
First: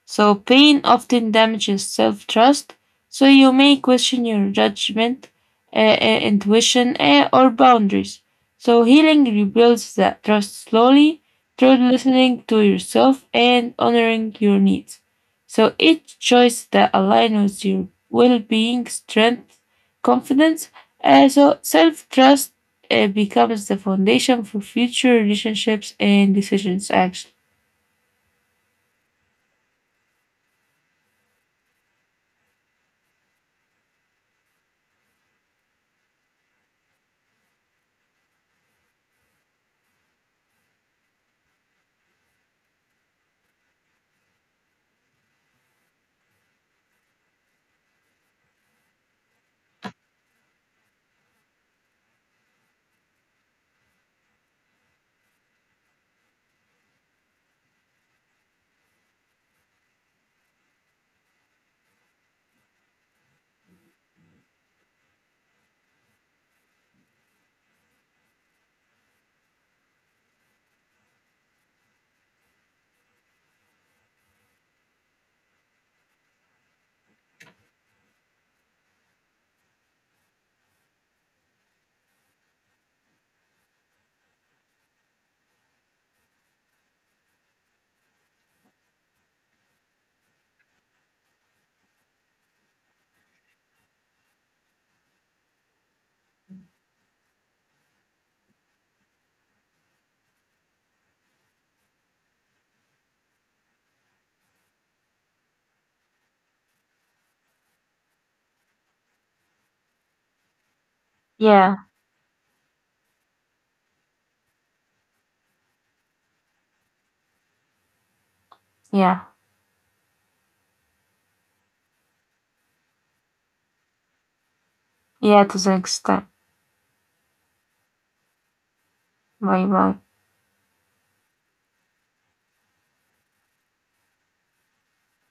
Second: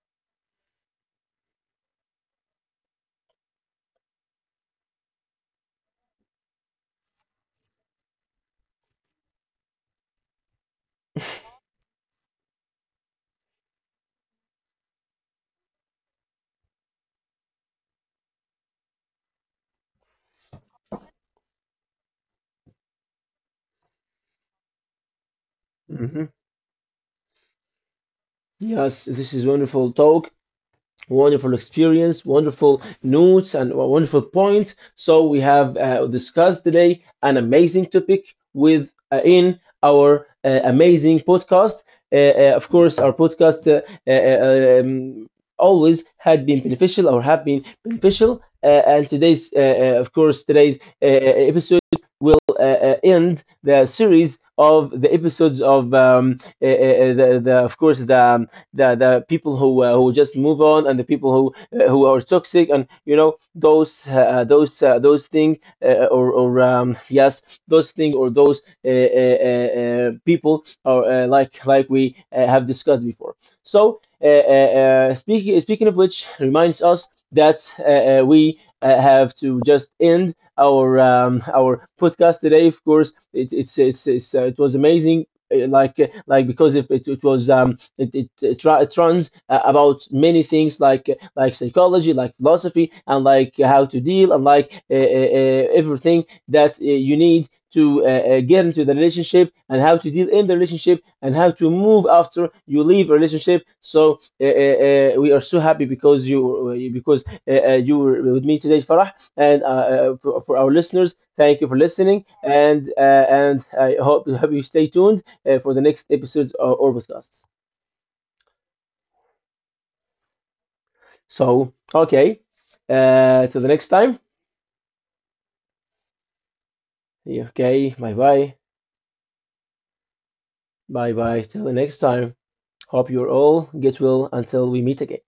So, pain often damages self trust, so you may question your judgment, uh, uh, intuition, uh, or boundaries. So, healing rebuilds that trust slowly through listening to yourself and honoring your needs. So, each choice that aligns with your well being, strength, confidence, uh, so self trust uh, becomes the foundation for future relationships Hmm. and decisions, actually. Yes, this is wonderful talk. Wonderful experience, wonderful notes, and wonderful points. So we have uh, discussed today an amazing topic with uh, in our uh, amazing podcast. Uh, uh, of course, our podcast uh, uh, uh, um, always had been beneficial or have been beneficial. Uh, and today's, uh, uh, of course, today's uh, episode will uh, uh, end the series of the episodes of um, uh, uh, uh, the, the, of course, the um, the the people who uh, who just move on and the people who uh, who are toxic and you know those uh, uh, those uh, those thing uh, or or um, yes those thing or those uh, uh, uh, uh, people are uh, like like we uh, have discussed before. So uh, uh, uh, speaking speaking of which reminds us that uh, uh, we uh, have to just end our um, our podcast today. Of course, it, it's it's, it's uh, it was amazing. Uh, Like uh, like because if it, it was um, it it, it, it runs uh, about many things like uh, like psychology, like philosophy, and like how to deal, and like uh, uh, uh, everything that uh, you need to uh, uh, get into the relationship and how to deal in the relationship and how to move after you leave a relationship. So uh, uh, uh, we are so happy because you uh, because uh, uh, you were with me today, Farah, and uh, uh, for, for our listeners. Thank you Yeah, for listening, and uh, and I hope hope you stay tuned uh, for the next episodes or, or podcasts. yeah, So, okay. Uh, till the next time. yeah, to some extent. Yeah, okay, bye bye. Bye bye. Bye bye. Till the next time. Hope you're all get well until we meet again.